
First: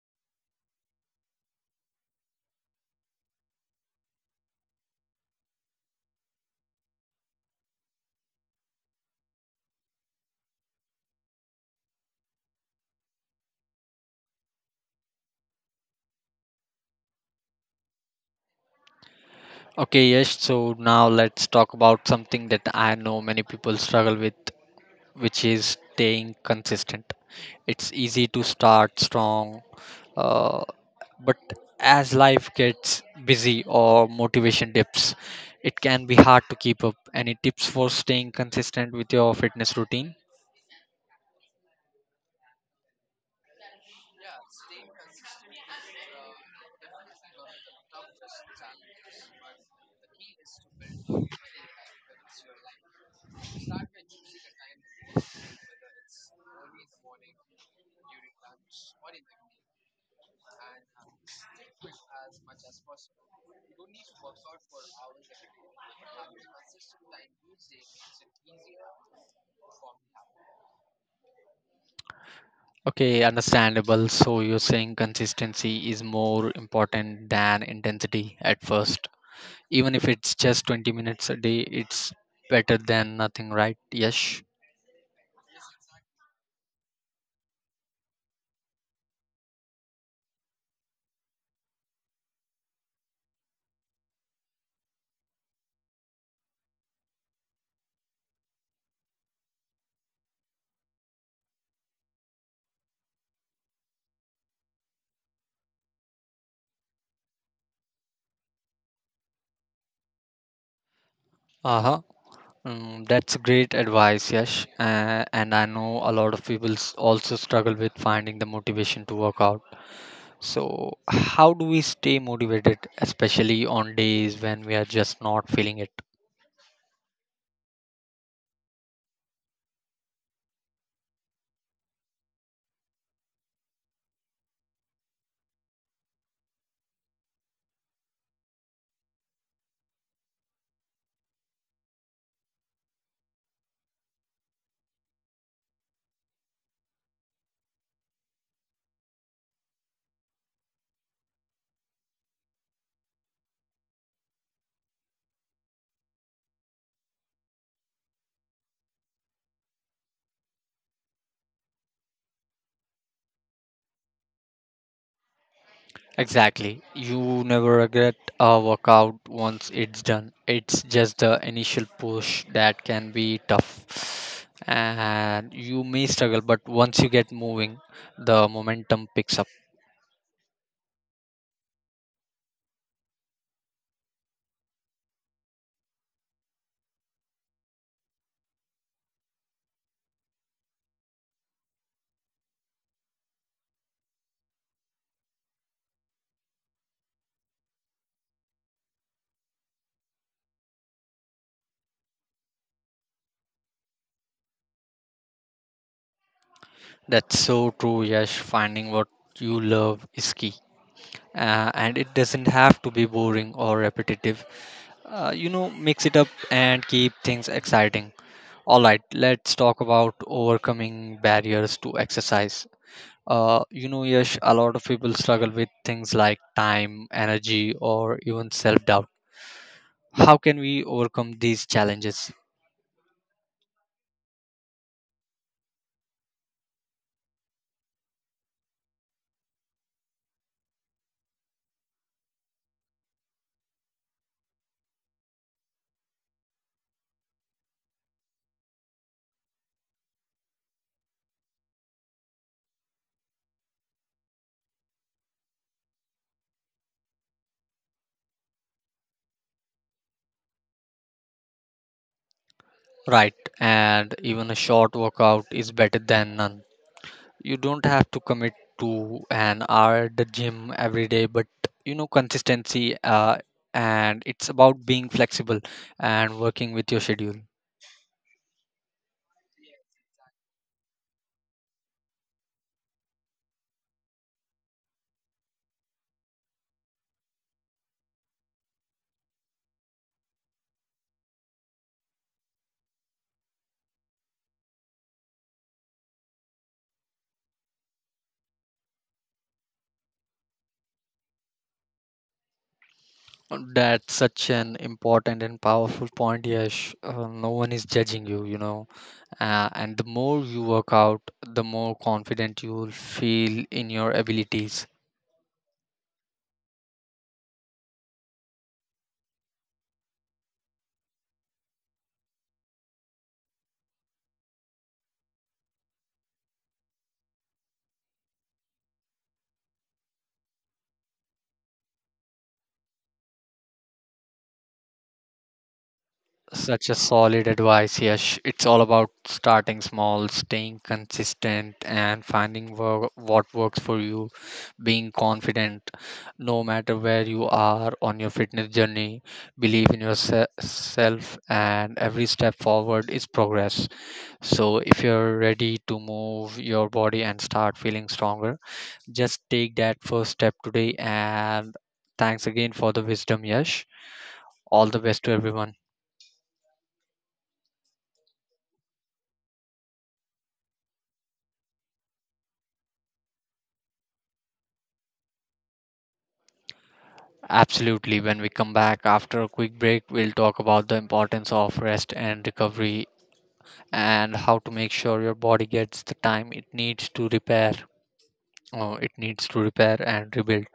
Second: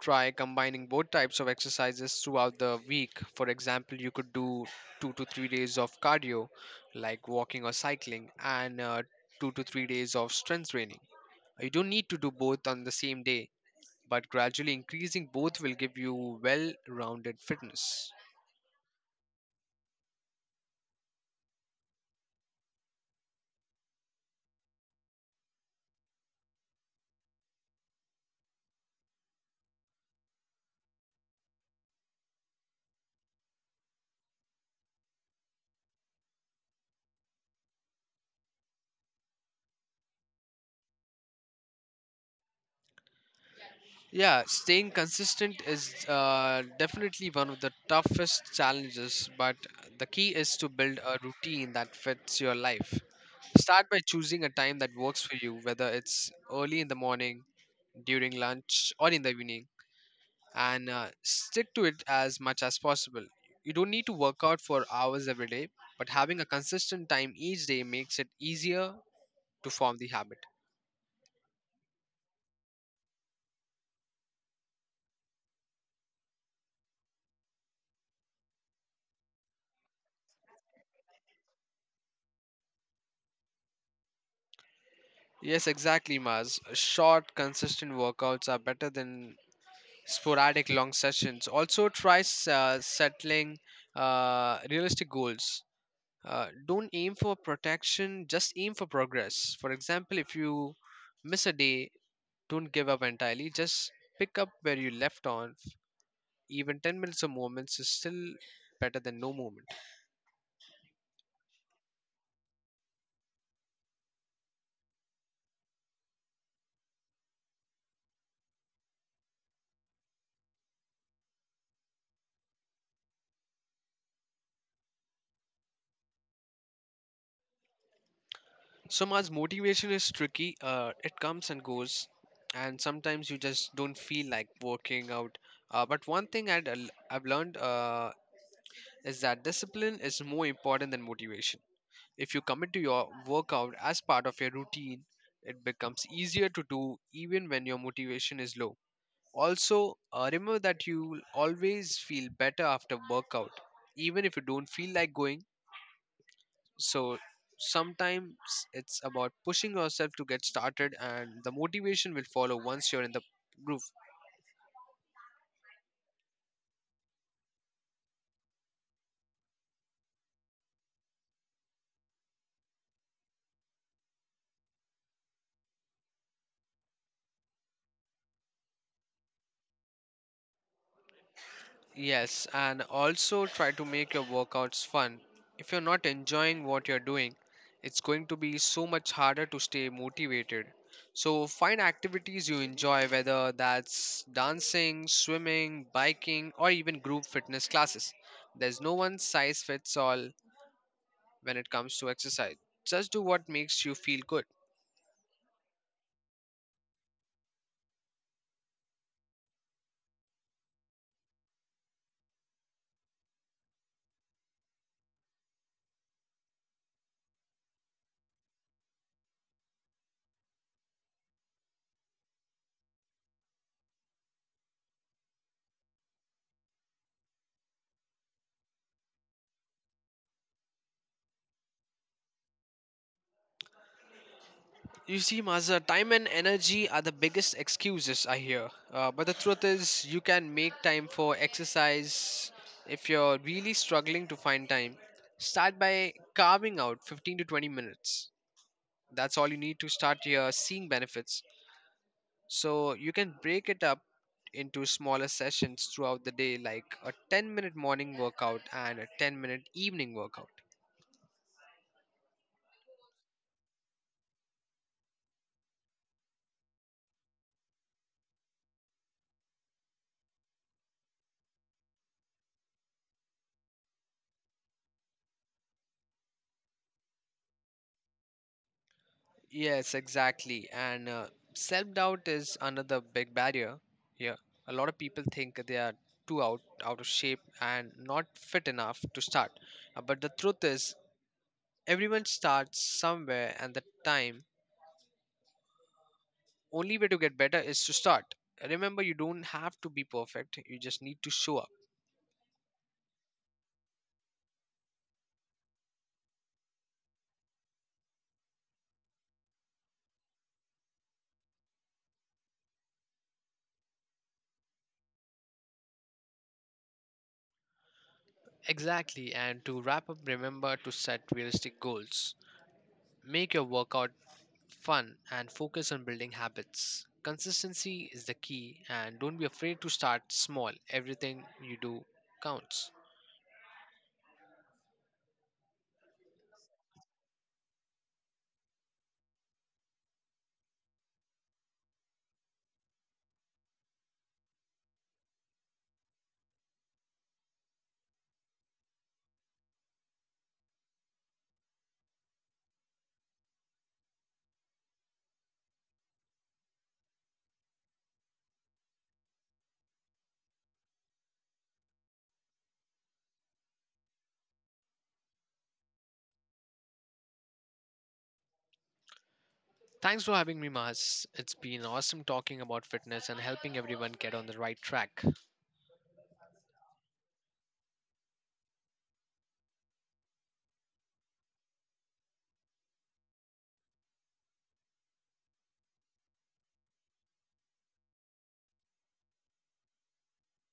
B: try combining both types of exercises throughout the week. For example, you could do 2 to 3 days of cardio, like walking or cycling, and 2 to 3 days of strength training. You don't need to do both on the same day, but gradually increasing both will give you well rounded fitness.
A: Okay, yes, so now let's talk about something that I know many people struggle with, which is staying consistent. It's easy to start strong, uh, but as life gets busy or motivation dips, it can be hard to keep up. Any tips for staying consistent with your fitness routine?
B: Yeah, staying consistent is definitely one of the toughest challenges, but the key is to build a routine that fits your life. Start by choosing a time that works for you, whether it's early in the morning, during lunch, or in the evening, and stick to it as much as possible. You don't need to work out for hours every day, but having a consistent time each day makes it easier to form the habit.
A: Okay, understandable. So you're saying consistency is more important than intensity at first. Even if it's just 20 minutes a day, it's better than nothing, right? Yes.
B: Yes, exactly, Maz. Short, consistent workouts are better than sporadic long sessions. Also, try settling realistic goals. Don't aim for protection, just aim for progress. For example, if you miss a day, don't give up entirely. Just pick up where you left off. Even 10 minutes of movements is still better than no movement.
A: Uh-huh. That's great advice, Yash. And I know a lot of people also struggle with finding the motivation to work out. So, how do we stay motivated, especially on days when we are just not feeling it?
B: Samaj, motivation is tricky. It comes and goes, and sometimes you just don't feel like working out. But one thing I've learned is that discipline is more important than motivation. If you commit to your workout as part of your routine, it becomes easier to do even when your motivation is low. Also, remember that you will always feel better after workout, even if you don't feel like going, so sometimes it's about pushing yourself to get started and the motivation will follow once you're in the groove.
A: Exactly. You never regret a workout once it's done. It's just the initial push that can be tough. And you may struggle, but once you get moving, the momentum picks up.
B: Yes, and also try to make your workouts fun. If you're not enjoying what you're doing, it's going to be so much harder to stay motivated. So find activities you enjoy, whether that's dancing, swimming, biking, or even group fitness classes. There's no one size fits all when it comes to exercise. Just do what makes you feel good.
A: That's so true, Yash. Finding what you love is key. And it doesn't have to be boring or repetitive. Mix it up and keep things exciting. All right, let's talk about overcoming barriers to exercise. Yash, a lot of people struggle with things like time, energy, or even self doubt. How can we overcome these challenges?
B: You see, Mazda, time and energy are the biggest excuses I hear. But the truth is, you can make time for exercise if you're really struggling to find time. Start by carving out 15 to 20 minutes. That's all you need to start your seeing benefits. So you can break it up into smaller sessions throughout the day, like a 10-minute morning workout and a 10-minute evening workout.
A: Right, and even a short workout is better than none. You don't have to commit to an hour at the gym every day, but consistency, and it's about being flexible and working with your schedule.
B: Yes, exactly. And Self doubt is another big barrier here. A lot of people think they are too out of shape and not fit enough to start. But the truth is, everyone starts somewhere, and the time only way to get better is to start. Remember, you don't have to be perfect, you just need to show up.
A: That's such an important and powerful point, yes. No one is judging you, you know and the more you work out, the more confident you will feel in your abilities.
B: Exactly. And to wrap up, remember to set realistic goals. Make your workout fun and focus on building habits. Consistency is the key, and don't be afraid to start small. Everything you do counts.
A: Such a solid advice, Yash. It's all about starting small, staying consistent, and finding what works for you. Being confident, no matter where you are on your fitness journey, believe in yourself, and every step forward is progress. So, if you're ready to move your body and start feeling stronger, just take that first step today. And thanks again for the wisdom, Yash. All the best to everyone.
B: Thanks for having me, Mahas. It's been awesome talking about fitness and helping everyone get on the right track.
A: Absolutely. When we come back after a quick break, we'll talk about the importance of rest and recovery and how to make sure your body gets the time it needs to repair. It needs to repair and rebuild.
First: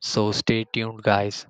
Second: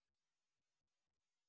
A: So stay tuned, guys.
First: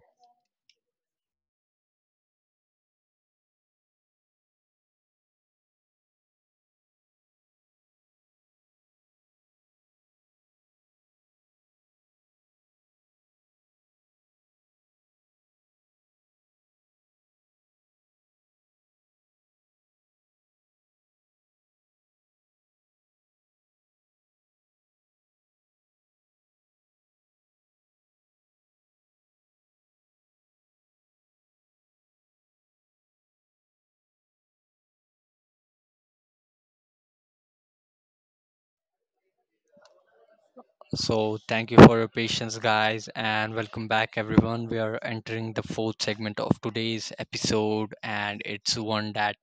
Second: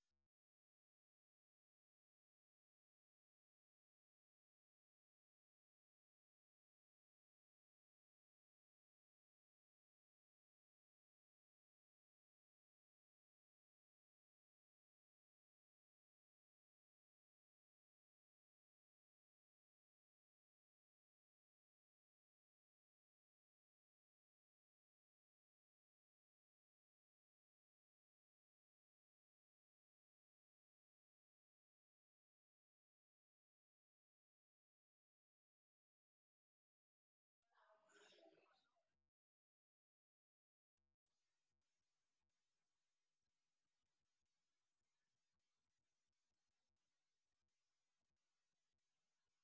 A: So thank you for your patience, guys, and welcome back, everyone. We are entering the fourth segment of today's episode, and it's one that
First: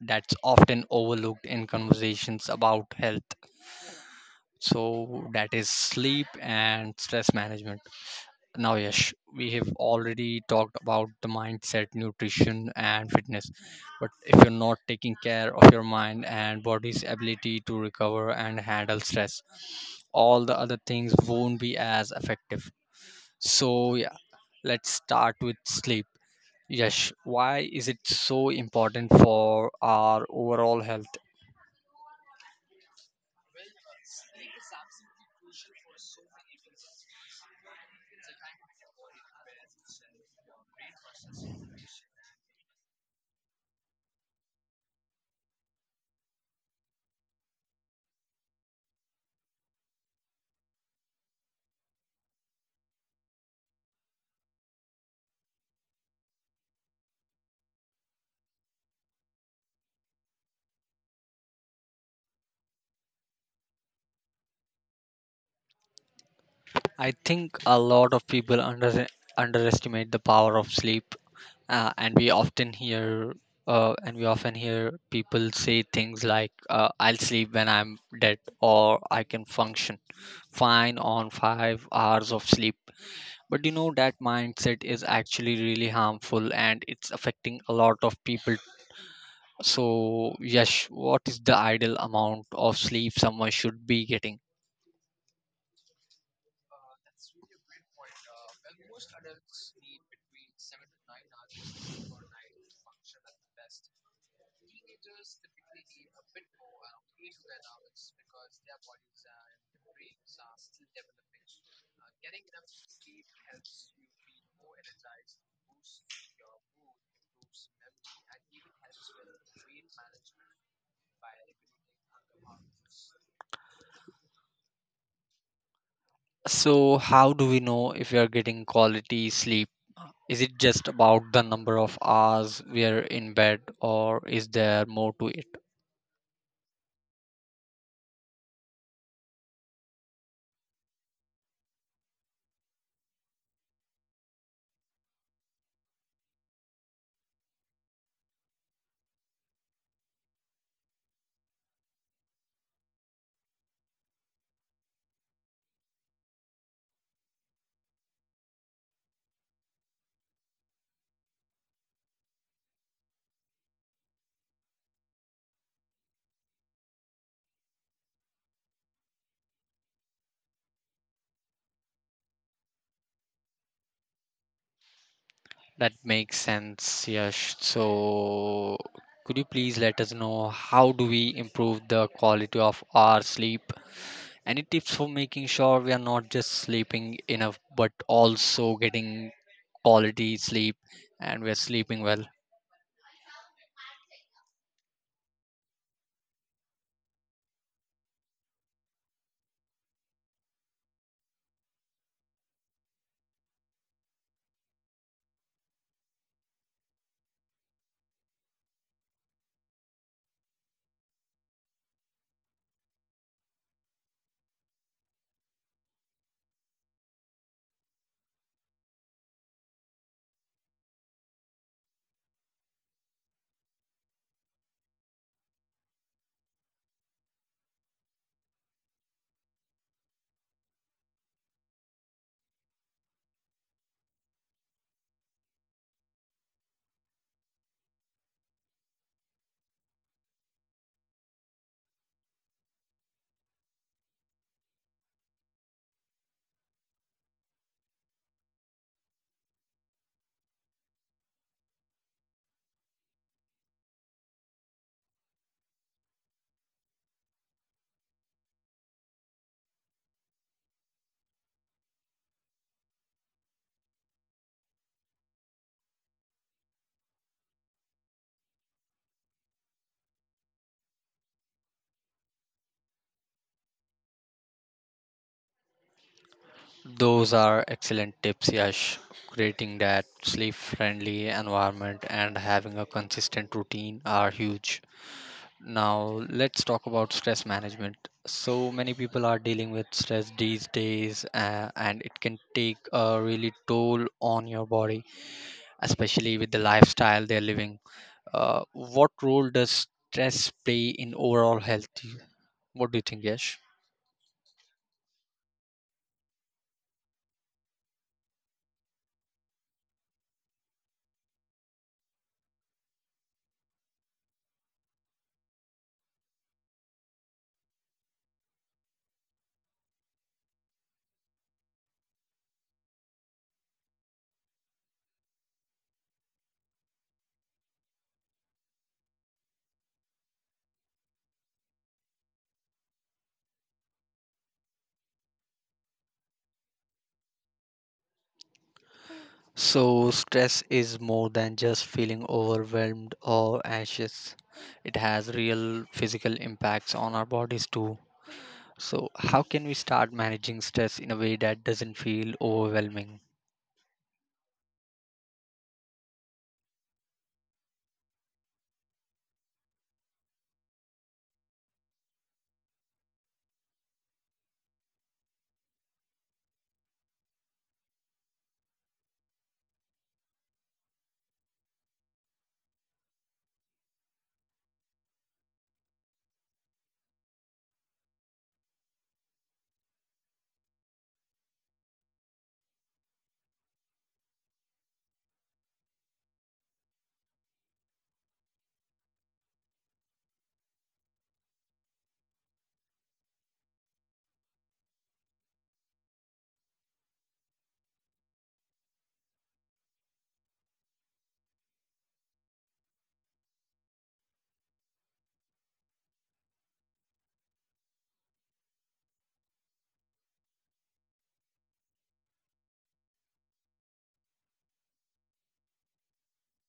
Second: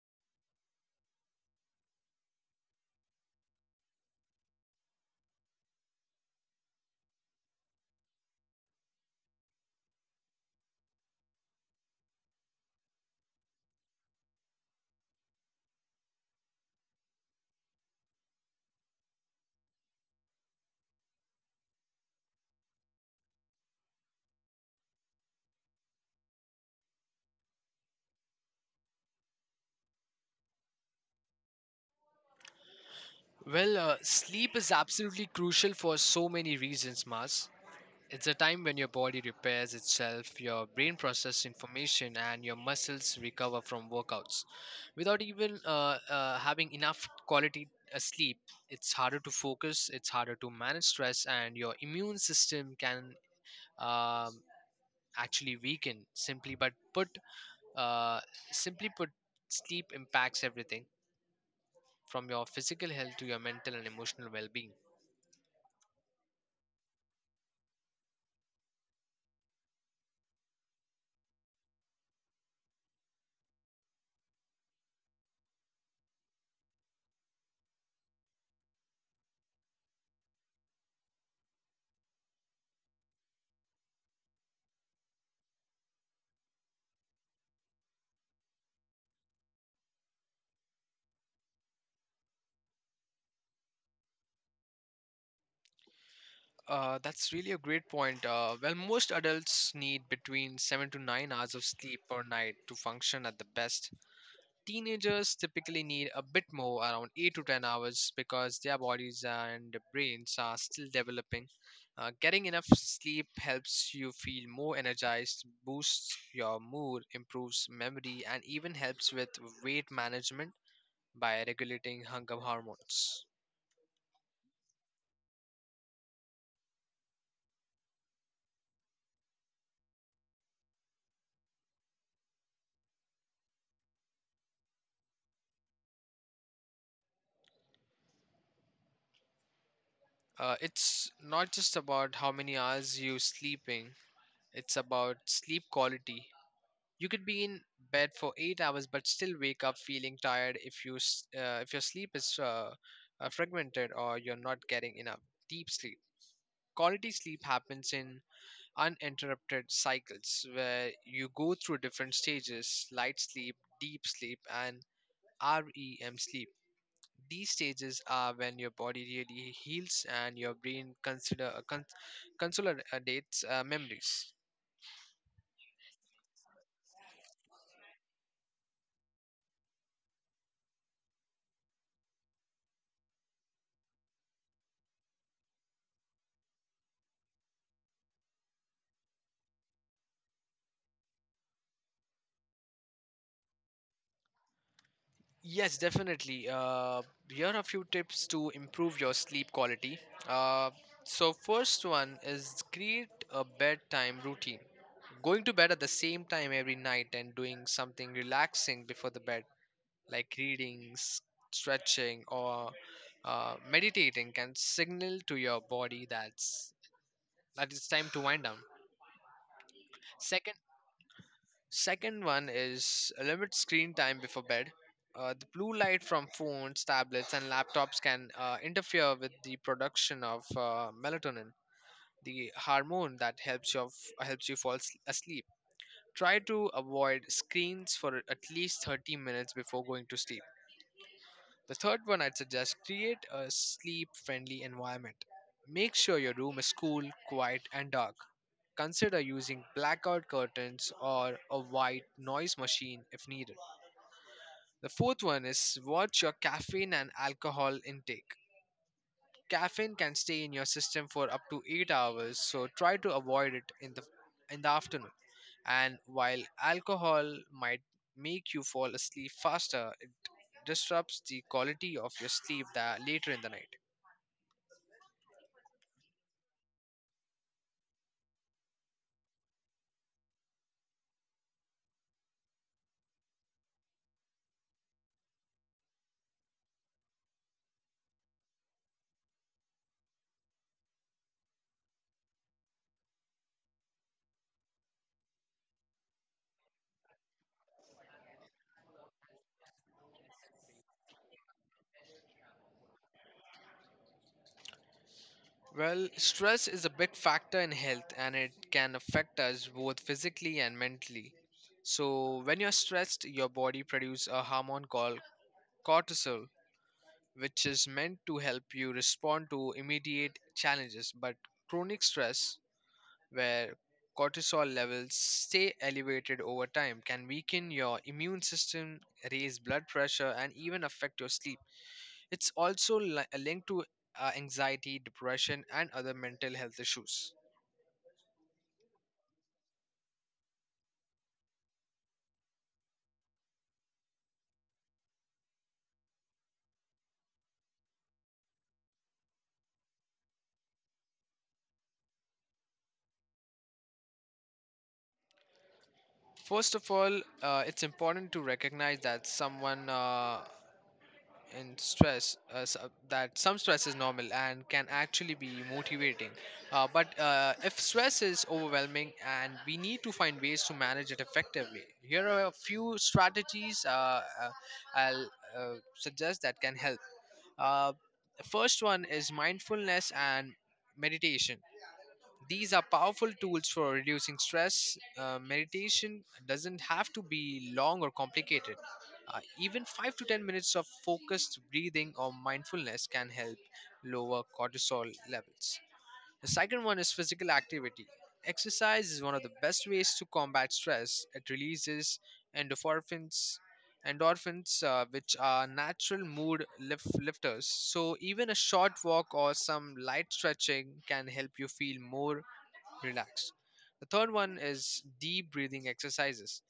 A: that's often overlooked in conversations about health. So that is sleep and stress management. Now, Yash, we have already talked about the mindset, nutrition, and fitness. But if you're not taking care of your mind and body's ability to recover and handle stress, all the other things won't be as effective. So, yeah, let's start with sleep. Yash, why is it so important for our overall health?
B: Sleep is absolutely crucial for so many reasons, Mahas. It's a time when your body repairs itself, your brain processes information, and your muscles recover from workouts. Without even having enough quality sleep, it's harder to focus, it's harder to manage stress, and your immune system can um, actually weaken. Uh, simply put, sleep impacts everything from your physical health to your mental and emotional well-being.
A: I think a lot of people underestimate the power of sleep, uh, and we often hear and we often hear people say things like, "I'll sleep when I'm dead," or "I can function fine on 5 hours of sleep." But you know that mindset is actually really harmful, and it's affecting a lot of people. So, yes, what is the ideal amount of sleep someone should be getting?
B: That's really a great point. Well, most adults need between 7 to 9 hours of sleep per night to function at the best. Teenagers typically need a bit more, around 8 to 10 hours, because their bodies and brains are still developing. Getting enough sleep helps you feel more energized, boosts your mood, improves memory, and even helps with weight management by regulating hunger hormones.
A: So, how do we know if we are getting quality sleep? Is it just about the number of hours we are in bed, or is there more to it?
B: It's not just about how many hours you sleeping. It's about sleep quality. You could be in bed for 8 hours but still wake up feeling tired if if your sleep is fragmented or you're not getting enough deep sleep. Quality sleep happens in uninterrupted cycles where you go through different stages: light sleep, deep sleep, and REM sleep. These stages are when your body really heals and your brain consolidates memories.
A: That makes sense, Yash. So, could you please let us know how do we improve the quality of our sleep? Any tips for making sure we are not just sleeping enough, but also getting quality sleep and we are sleeping well?
B: Yes, definitely. Here are a few tips to improve your sleep quality. Uh, so, first one is create a bedtime routine. Going to bed at the same time every night and doing something relaxing before the bed, like reading, stretching, or meditating, can signal to your body that it's time to wind down. Second Second one is limit screen time before bed. The blue light from phones, tablets, and laptops can interfere with the production of melatonin, the hormone that helps you fall asleep. Try to avoid screens for at least 30 minutes before going to sleep. The third one I'd suggest create a sleep-friendly environment. Make sure your room is cool, quiet, and dark. Consider using blackout curtains or a white noise machine if needed. The fourth one is watch your caffeine and alcohol intake. Caffeine can stay in your system for up to 8 hours, so try to avoid it in the afternoon. And while alcohol might make you fall asleep faster, it disrupts the quality of your sleep that later in the night.
A: Those are excellent tips, Yash. Creating that sleep friendly environment and having a consistent routine are huge. Now, let's talk about stress management. So many people are dealing with stress these days, and it can take a really toll on your body, especially with the lifestyle they're living. What role does stress play in overall health? What do you think, Yash?
B: Well, stress is a big factor in health and it can affect us both physically and mentally. So, when you're stressed, your body produces a hormone called cortisol, which is meant to help you respond to immediate challenges. But chronic stress, where cortisol levels stay elevated over time, can weaken your immune system, raise blood pressure, and even affect your sleep. It's also linked to anxiety, depression, and other mental health issues.
A: So, stress is more than just feeling overwhelmed or anxious. It has real physical impacts on our bodies too. So, how can we start managing stress in a way that doesn't feel overwhelming?
B: First of all, it's important to recognize that some stress is normal and can actually be motivating, but if stress is overwhelming and we need to find ways to manage it effectively, here are a few strategies I'll suggest that can help. uh, the first one is mindfulness and meditation. These are powerful tools for reducing stress. Meditation doesn't have to be long or complicated. Even 5 to 10 minutes of focused breathing or mindfulness can help lower cortisol levels. The second one is physical activity. Exercise is one of the best ways to combat stress. It releases endorphins, which are natural mood lifters. So, even a short walk or some light stretching can help you feel more relax. The third one is deep breathing exercises.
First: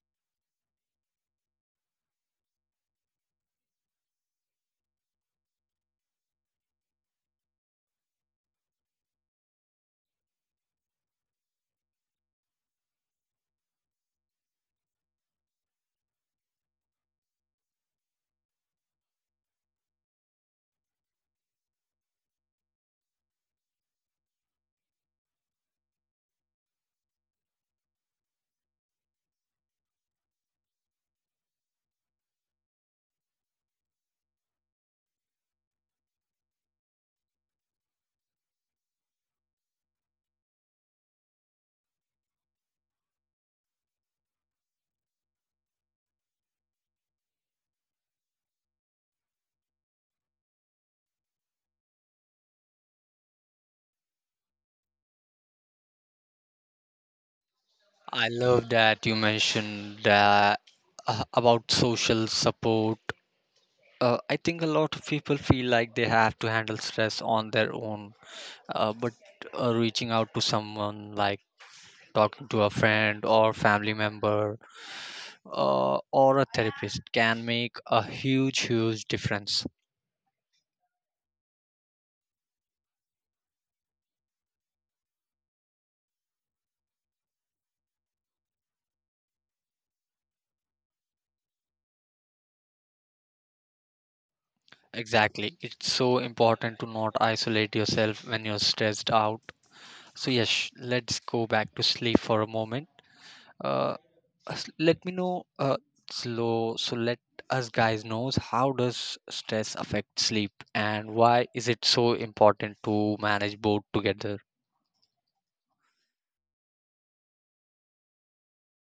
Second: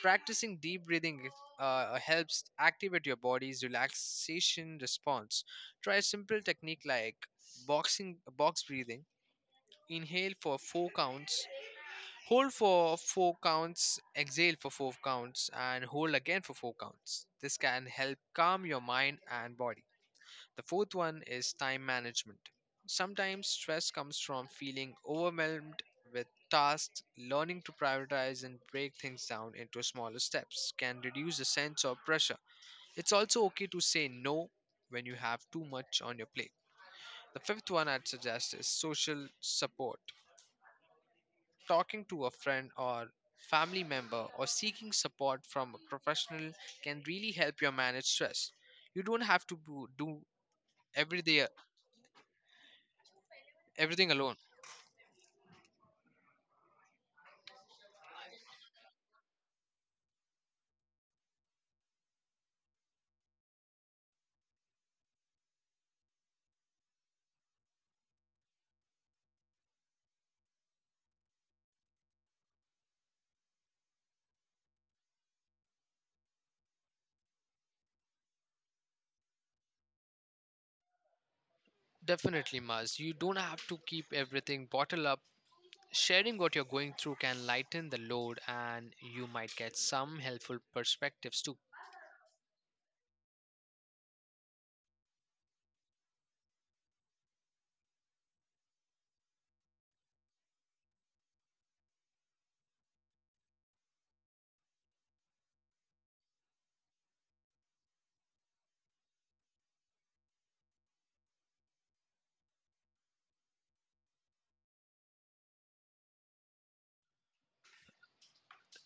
B: Practicing deep breathing helps activate your body's relaxation response. Try a simple technique like box breathing. Inhale for four counts, hold for four counts, exhale for four counts, and hold again for four counts. This can help calm your mind and body. The fourth one is time management. Sometimes stress comes from feeling overwhelmed with tasks. Learning to prioritize and break things down into smaller steps can reduce the sense of pressure. It's also okay to say no when you have too much on your plate. The fifth one I'd suggest is social support. Talking to a friend or family member or seeking support from a professional can really help you manage stress. You don't have to do everyday, everything alone.
A: I love that you mentioned that about social support. I think a lot of people feel like they have to handle stress on their own, but reaching out to someone like talking to a friend or family member or a therapist can make a huge huge difference.
B: Definitely, Maz. You don't have to keep everything bottled up. Sharing what you're going through can lighten the load, and you might get some helpful perspectives too.
A: Exactly. It's so important to not isolate yourself when you're stressed out. So, yes, let's go back to sleep for a moment. uh, Let me know, slow so let us guys knows how does stress affect sleep, and why is it so important to manage both together?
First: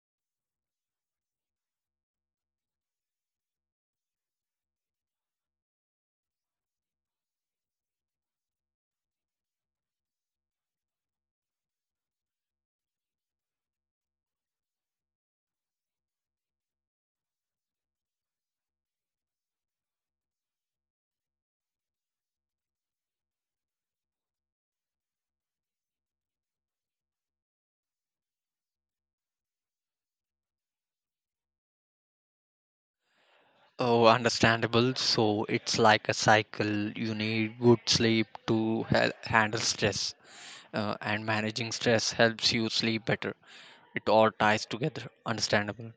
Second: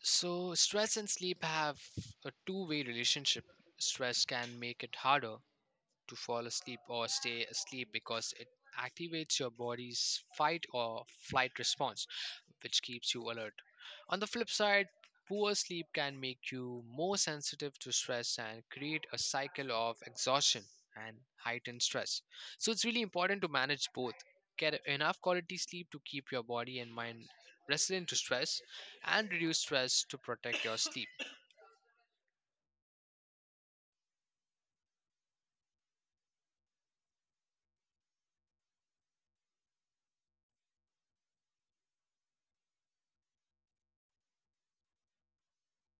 B: So, stress and sleep have a two-way relationship. Stress can make it harder to fall asleep or stay asleep because it activates your body's fight or flight response which keeps you alert. On the flip side, poor sleep can make you more sensitive to stress and create a cycle of exhaustion and heightened stress. So it's really important to manage both. Get enough quality sleep to keep your body and mind resilient to stress, and reduce stress to protect your sleep.
A: Oh, understandable. So it's like a cycle. You need good sleep to handle stress. And managing stress helps you sleep better. It all ties together. Understandable.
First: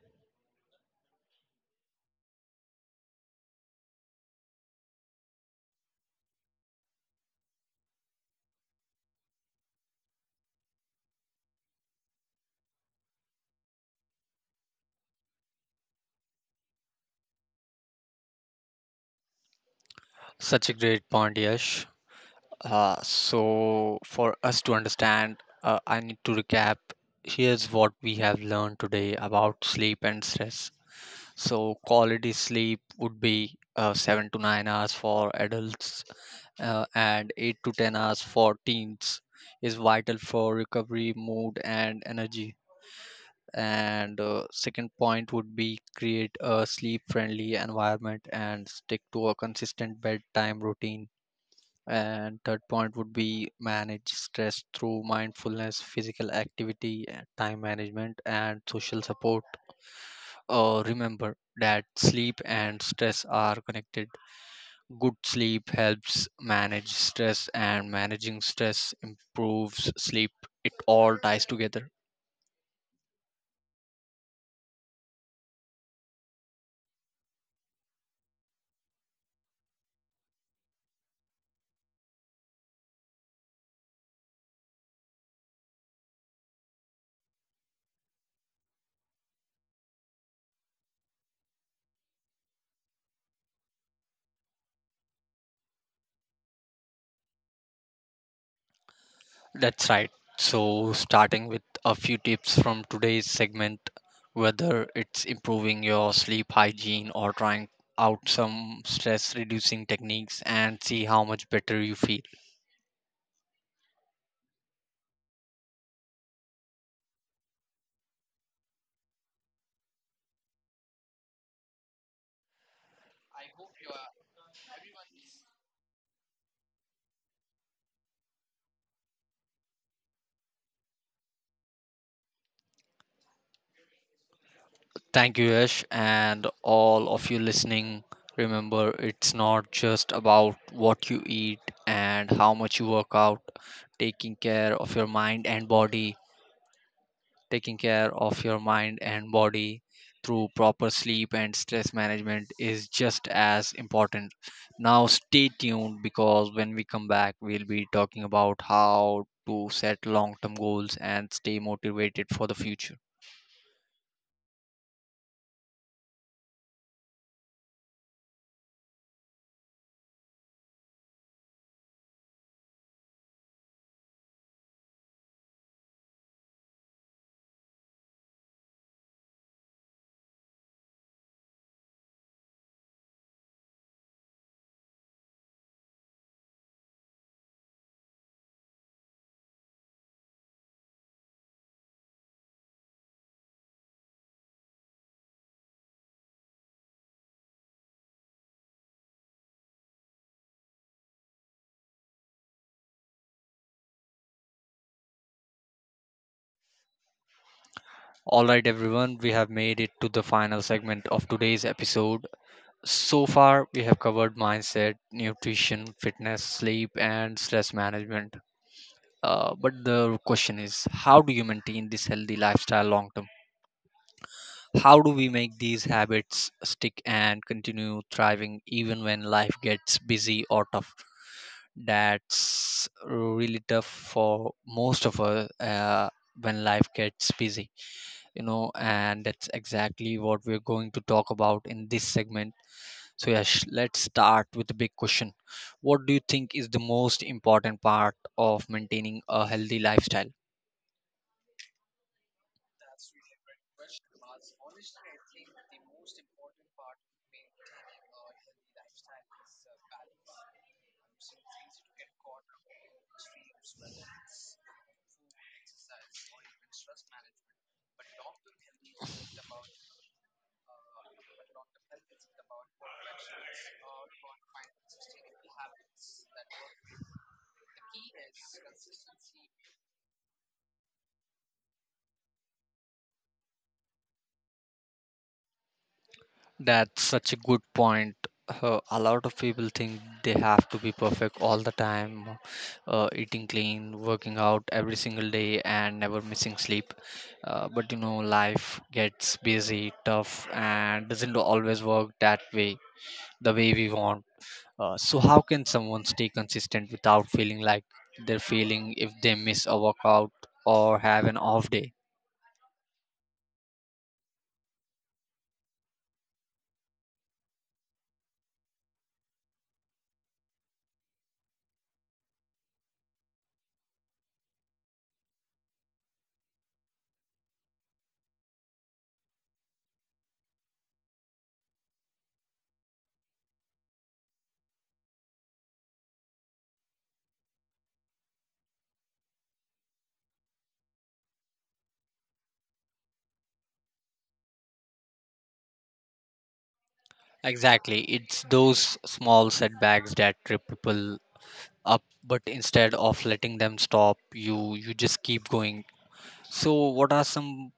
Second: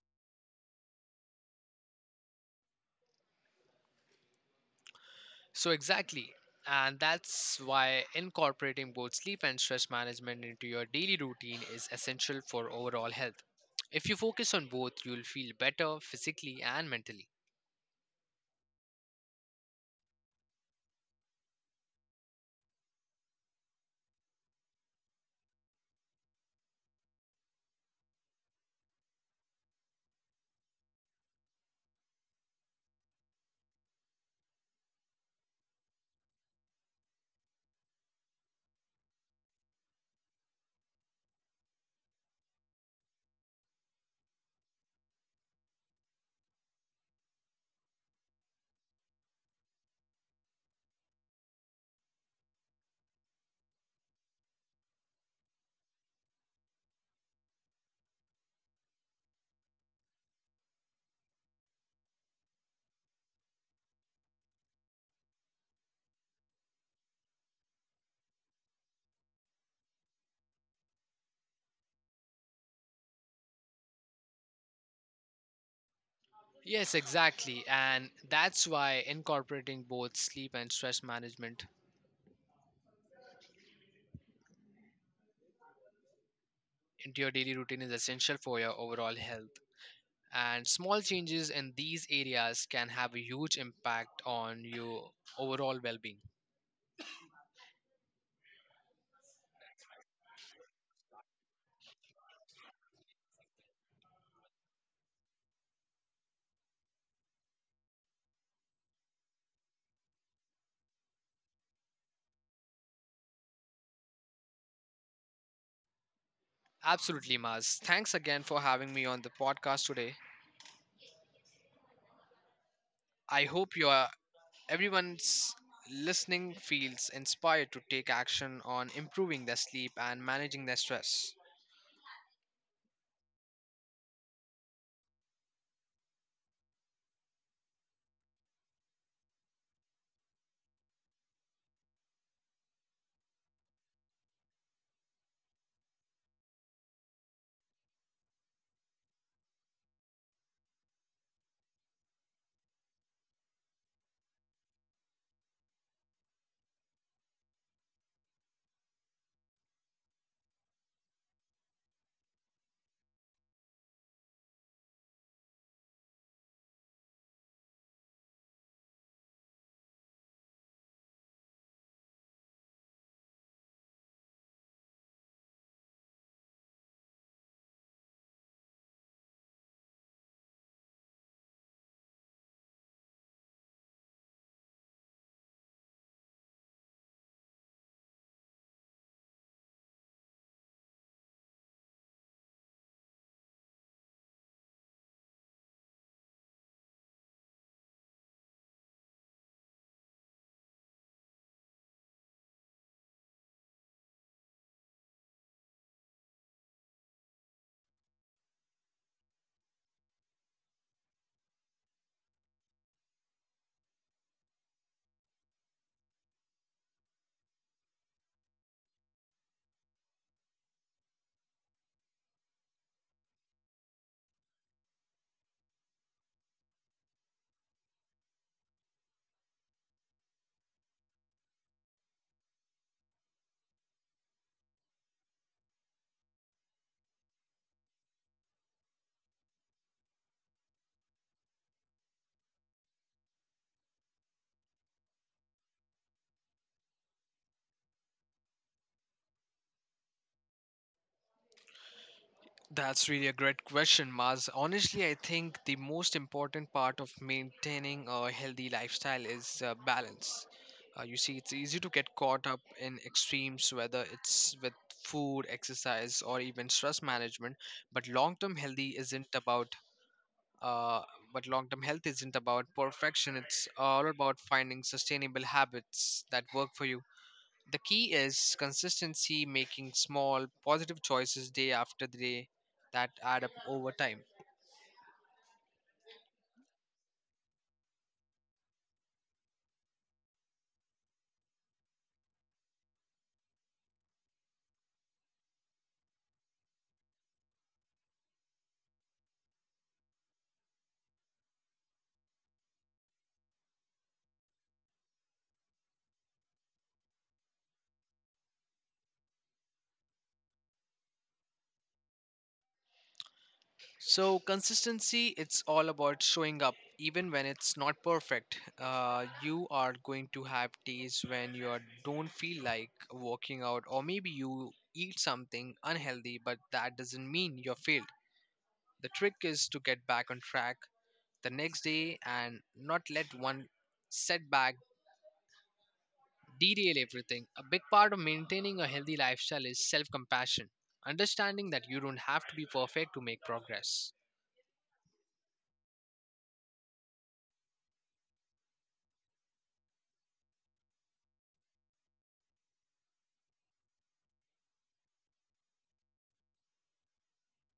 B: So, exactly. And that's why incorporating both sleep and stress management into your daily routine is essential for overall health. If you focus on both, you'll feel better physically and mentally.
A: Such a great point, Yash. So, for us to understand, I need to recap. Here's what we have learned today about sleep and stress. So, quality sleep would be 7 to 9 hours for adults and 8 to 10 hours for teens is vital for recovery, mood, and energy. And second point would be create a sleep friendly environment and stick to a consistent bedtime routine. And third point would be manage stress through mindfulness, physical activity, time management, and social support. Remember that sleep and stress are connected. Good sleep helps manage stress, and managing stress improves sleep. It all ties together.
B: Yes, exactly. And that's why incorporating both sleep and stress management into your daily routine is essential for your overall health. And small changes in these areas can have a huge impact on your overall well being.
A: That's right. So, starting with a few tips from today's segment, whether it's improving your sleep hygiene or trying out some stress reducing techniques, and see how much better you feel.
B: Absolutely, Maz. Thanks again for having me on the podcast today. I hope you are everyone's listening feels inspired to take action on improving their sleep and managing their stress.
A: Thank you, Yash, and all of you listening. Remember, it's not just about what you eat and how much you work out. taking care of your mind and body Taking care of your mind and body through proper sleep and stress management is just as important. Now, stay tuned because when we come back, we'll be talking about how to set long term goals and stay motivated for the future. All right, everyone, we have made it to the final segment of today's episode. So far, we have covered mindset, nutrition, fitness, sleep, and stress management. But the question is, how do you maintain this healthy lifestyle long term? How do we make these habits stick and continue thriving even when life gets busy or tough? That's really tough for most of us, when life gets busy, and that's exactly what we're going to talk about in this segment. So, yes, let's start with the big question. What do you think is the most important part of maintaining a healthy lifestyle?
B: That's really a great question, Maz. Honestly, I think the most important part of maintaining a healthy lifestyle is balance. You see, it's easy to get caught up in extremes, whether it's with food, exercise, or even stress management. But long term healthy isn't about Uh, but long term health isn't about perfection, it's all about finding sustainable habits that work for you. The key is consistency, making small positive choices day after day that add up over time.
A: That's such a good point. A lot of people think they have to be perfect all the time, eating clean, working out every single day, and never missing sleep. But life gets busy, tough, and doesn't always work that way, the way we want. So how can someone stay consistent without feeling like they're failing if they miss a workout or have an off day?
B: So, consistency, it's all about showing up even when it's not perfect. You are going to have days when you don't feel like working out, or maybe you eat something unhealthy, but that doesn't mean you're failed. The trick is to get back on track the next day and not let one setback derail everything. A big part of maintaining a healthy lifestyle is self compassion, understanding that you don't have to be perfect to make progress.
A: Exactly, it's those small setbacks that trip people up, but instead of letting them stop, you just keep going. So what are some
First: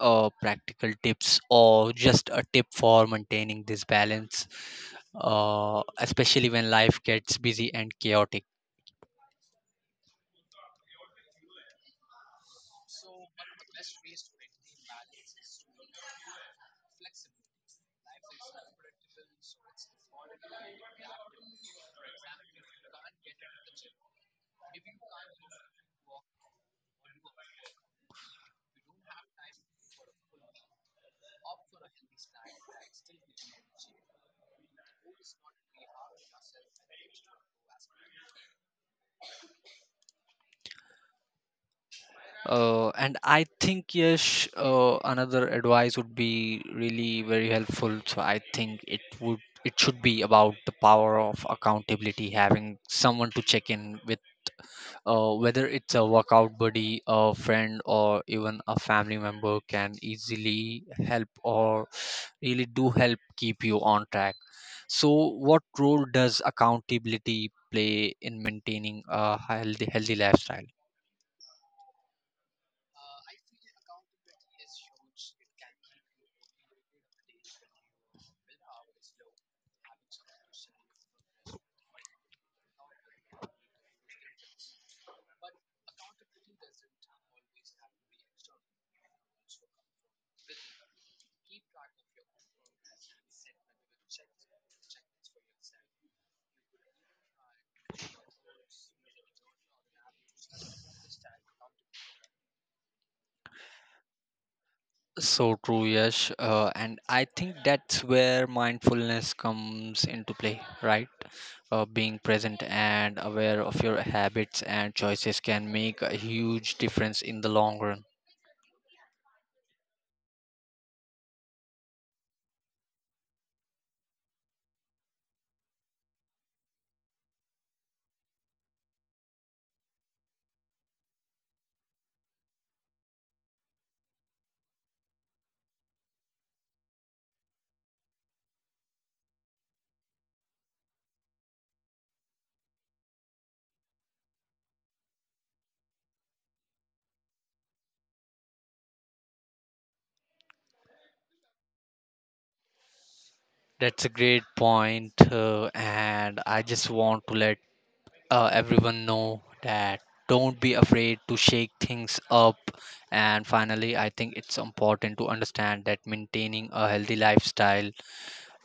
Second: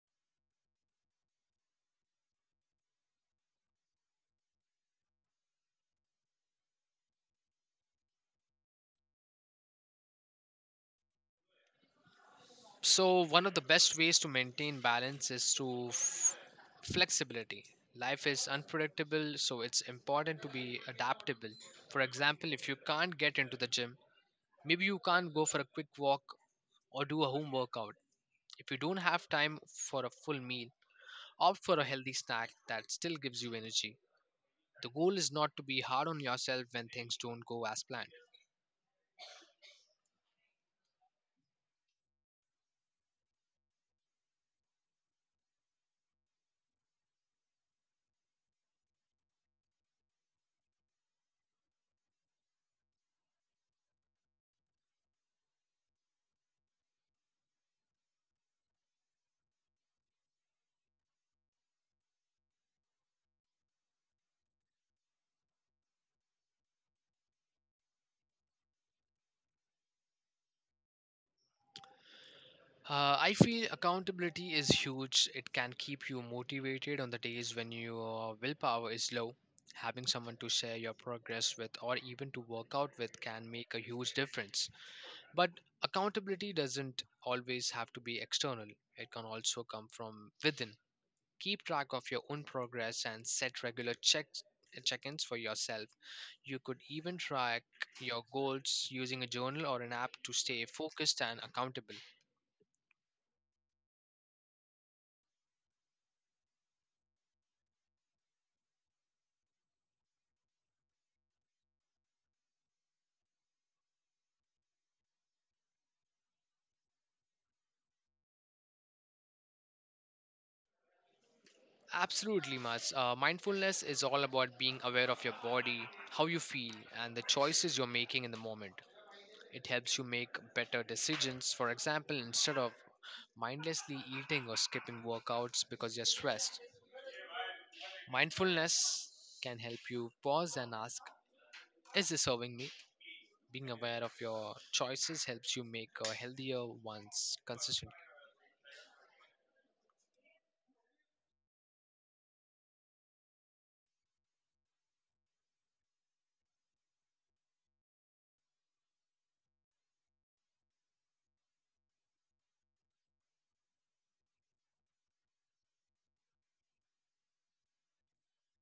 A: practical tips or just a tip for maintaining this balance, especially when life gets busy and chaotic?
B: So, one of the best ways to maintain balance is through flexibility. Life is unpredictable, so it's important to be adaptable. For example, if you can't get into the gym, maybe you can't go for a quick walk or do a home workout. If you don't have time for a full meal, opt for a healthy snack that still gives you energy. The goal is not to be hard on yourself when things don't go as planned.
A: And I think yes, another advice would be really very helpful. So I think it should be about the power of accountability, having someone to check in with, whether it's a workout buddy, a friend, or even a family member can easily help or really do help keep you on track. So, what role does accountability play in maintaining a healthy lifestyle?
B: I feel accountability is huge. It can keep you motivated on the days when your willpower is low. Having someone to share your progress with or even to work out with can make a huge difference. But accountability doesn't always have to be external, it can also come from within. Keep track of your own progress and set regular check-ins for yourself. You could even track your goals using a journal or an app to stay focused and accountable.
A: So true, Yash. And I think that's where mindfulness comes into play, right? Being present and aware of your habits and choices can make a huge difference in the long run.
B: Absolutely, Mats. Mindfulness is all about being aware of your body, how you feel, and the choices you're making in the moment. It helps you make better decisions. For example, instead of mindlessly eating or skipping workouts because you're stressed, mindfulness can help you pause and ask, is this serving me? Being aware of your choices helps you make a healthier ones consistently.
A: That's a great point, and I just want to let everyone know that don't be afraid to shake things up. And finally, I think it's important to understand that maintaining a healthy lifestyle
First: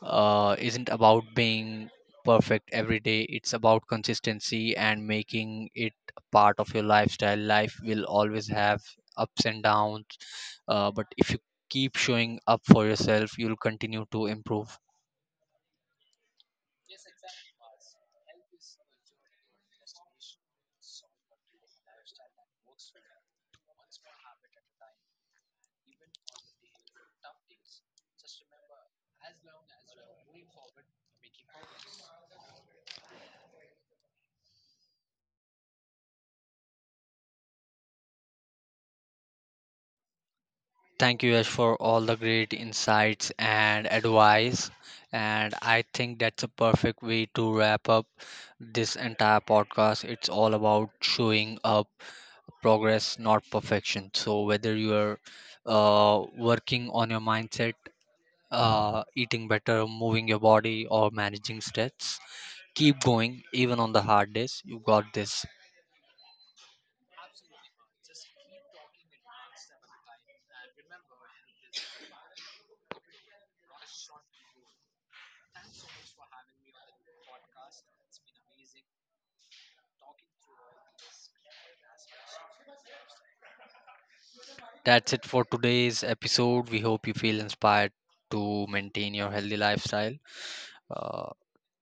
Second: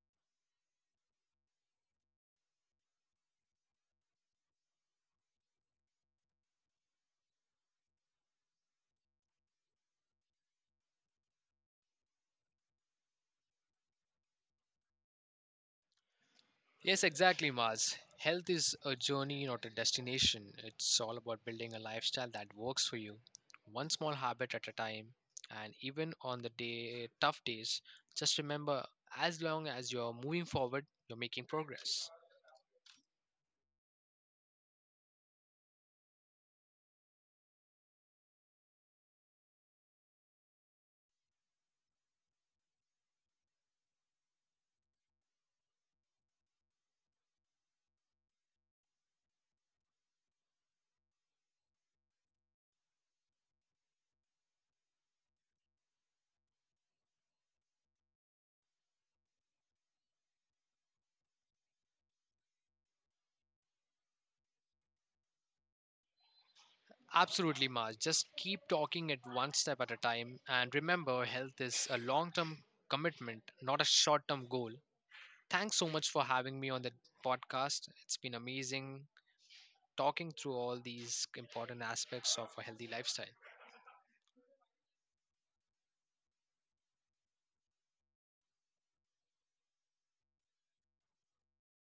A: isn't about being perfect every day. It's about consistency and making it a part of your lifestyle. Life will always have ups and downs, but if you keep showing up for yourself, you'll continue to improve.
B: Yes, exactly, Mars. Health is a journey, not a destination. It's all about building a lifestyle that works for you, one small habit at a time. And even on the day tough days, just remember as long as you're moving forward, you're making progress.
A: Thank you, Ash, for all the great insights and advice. And I think that's a perfect way to wrap up this entire podcast. It's all about showing up, progress not perfection. So whether you are working on your mindset, eating better, moving your body, or managing stress, keep going. Even on the hard days, you got this.
B: Absolutely, Mars. Just keep talking it one step at a time. And remember, health is a long term commitment, not a short term goal. Thanks so much for having me on the podcast. It's been amazing talking through all these important aspects of a healthy lifestyle.
A: That's it for today's episode. We hope you feel inspired to maintain your healthy lifestyle. uh,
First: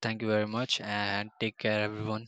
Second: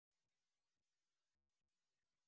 A: Thank you very much, and take care, everyone.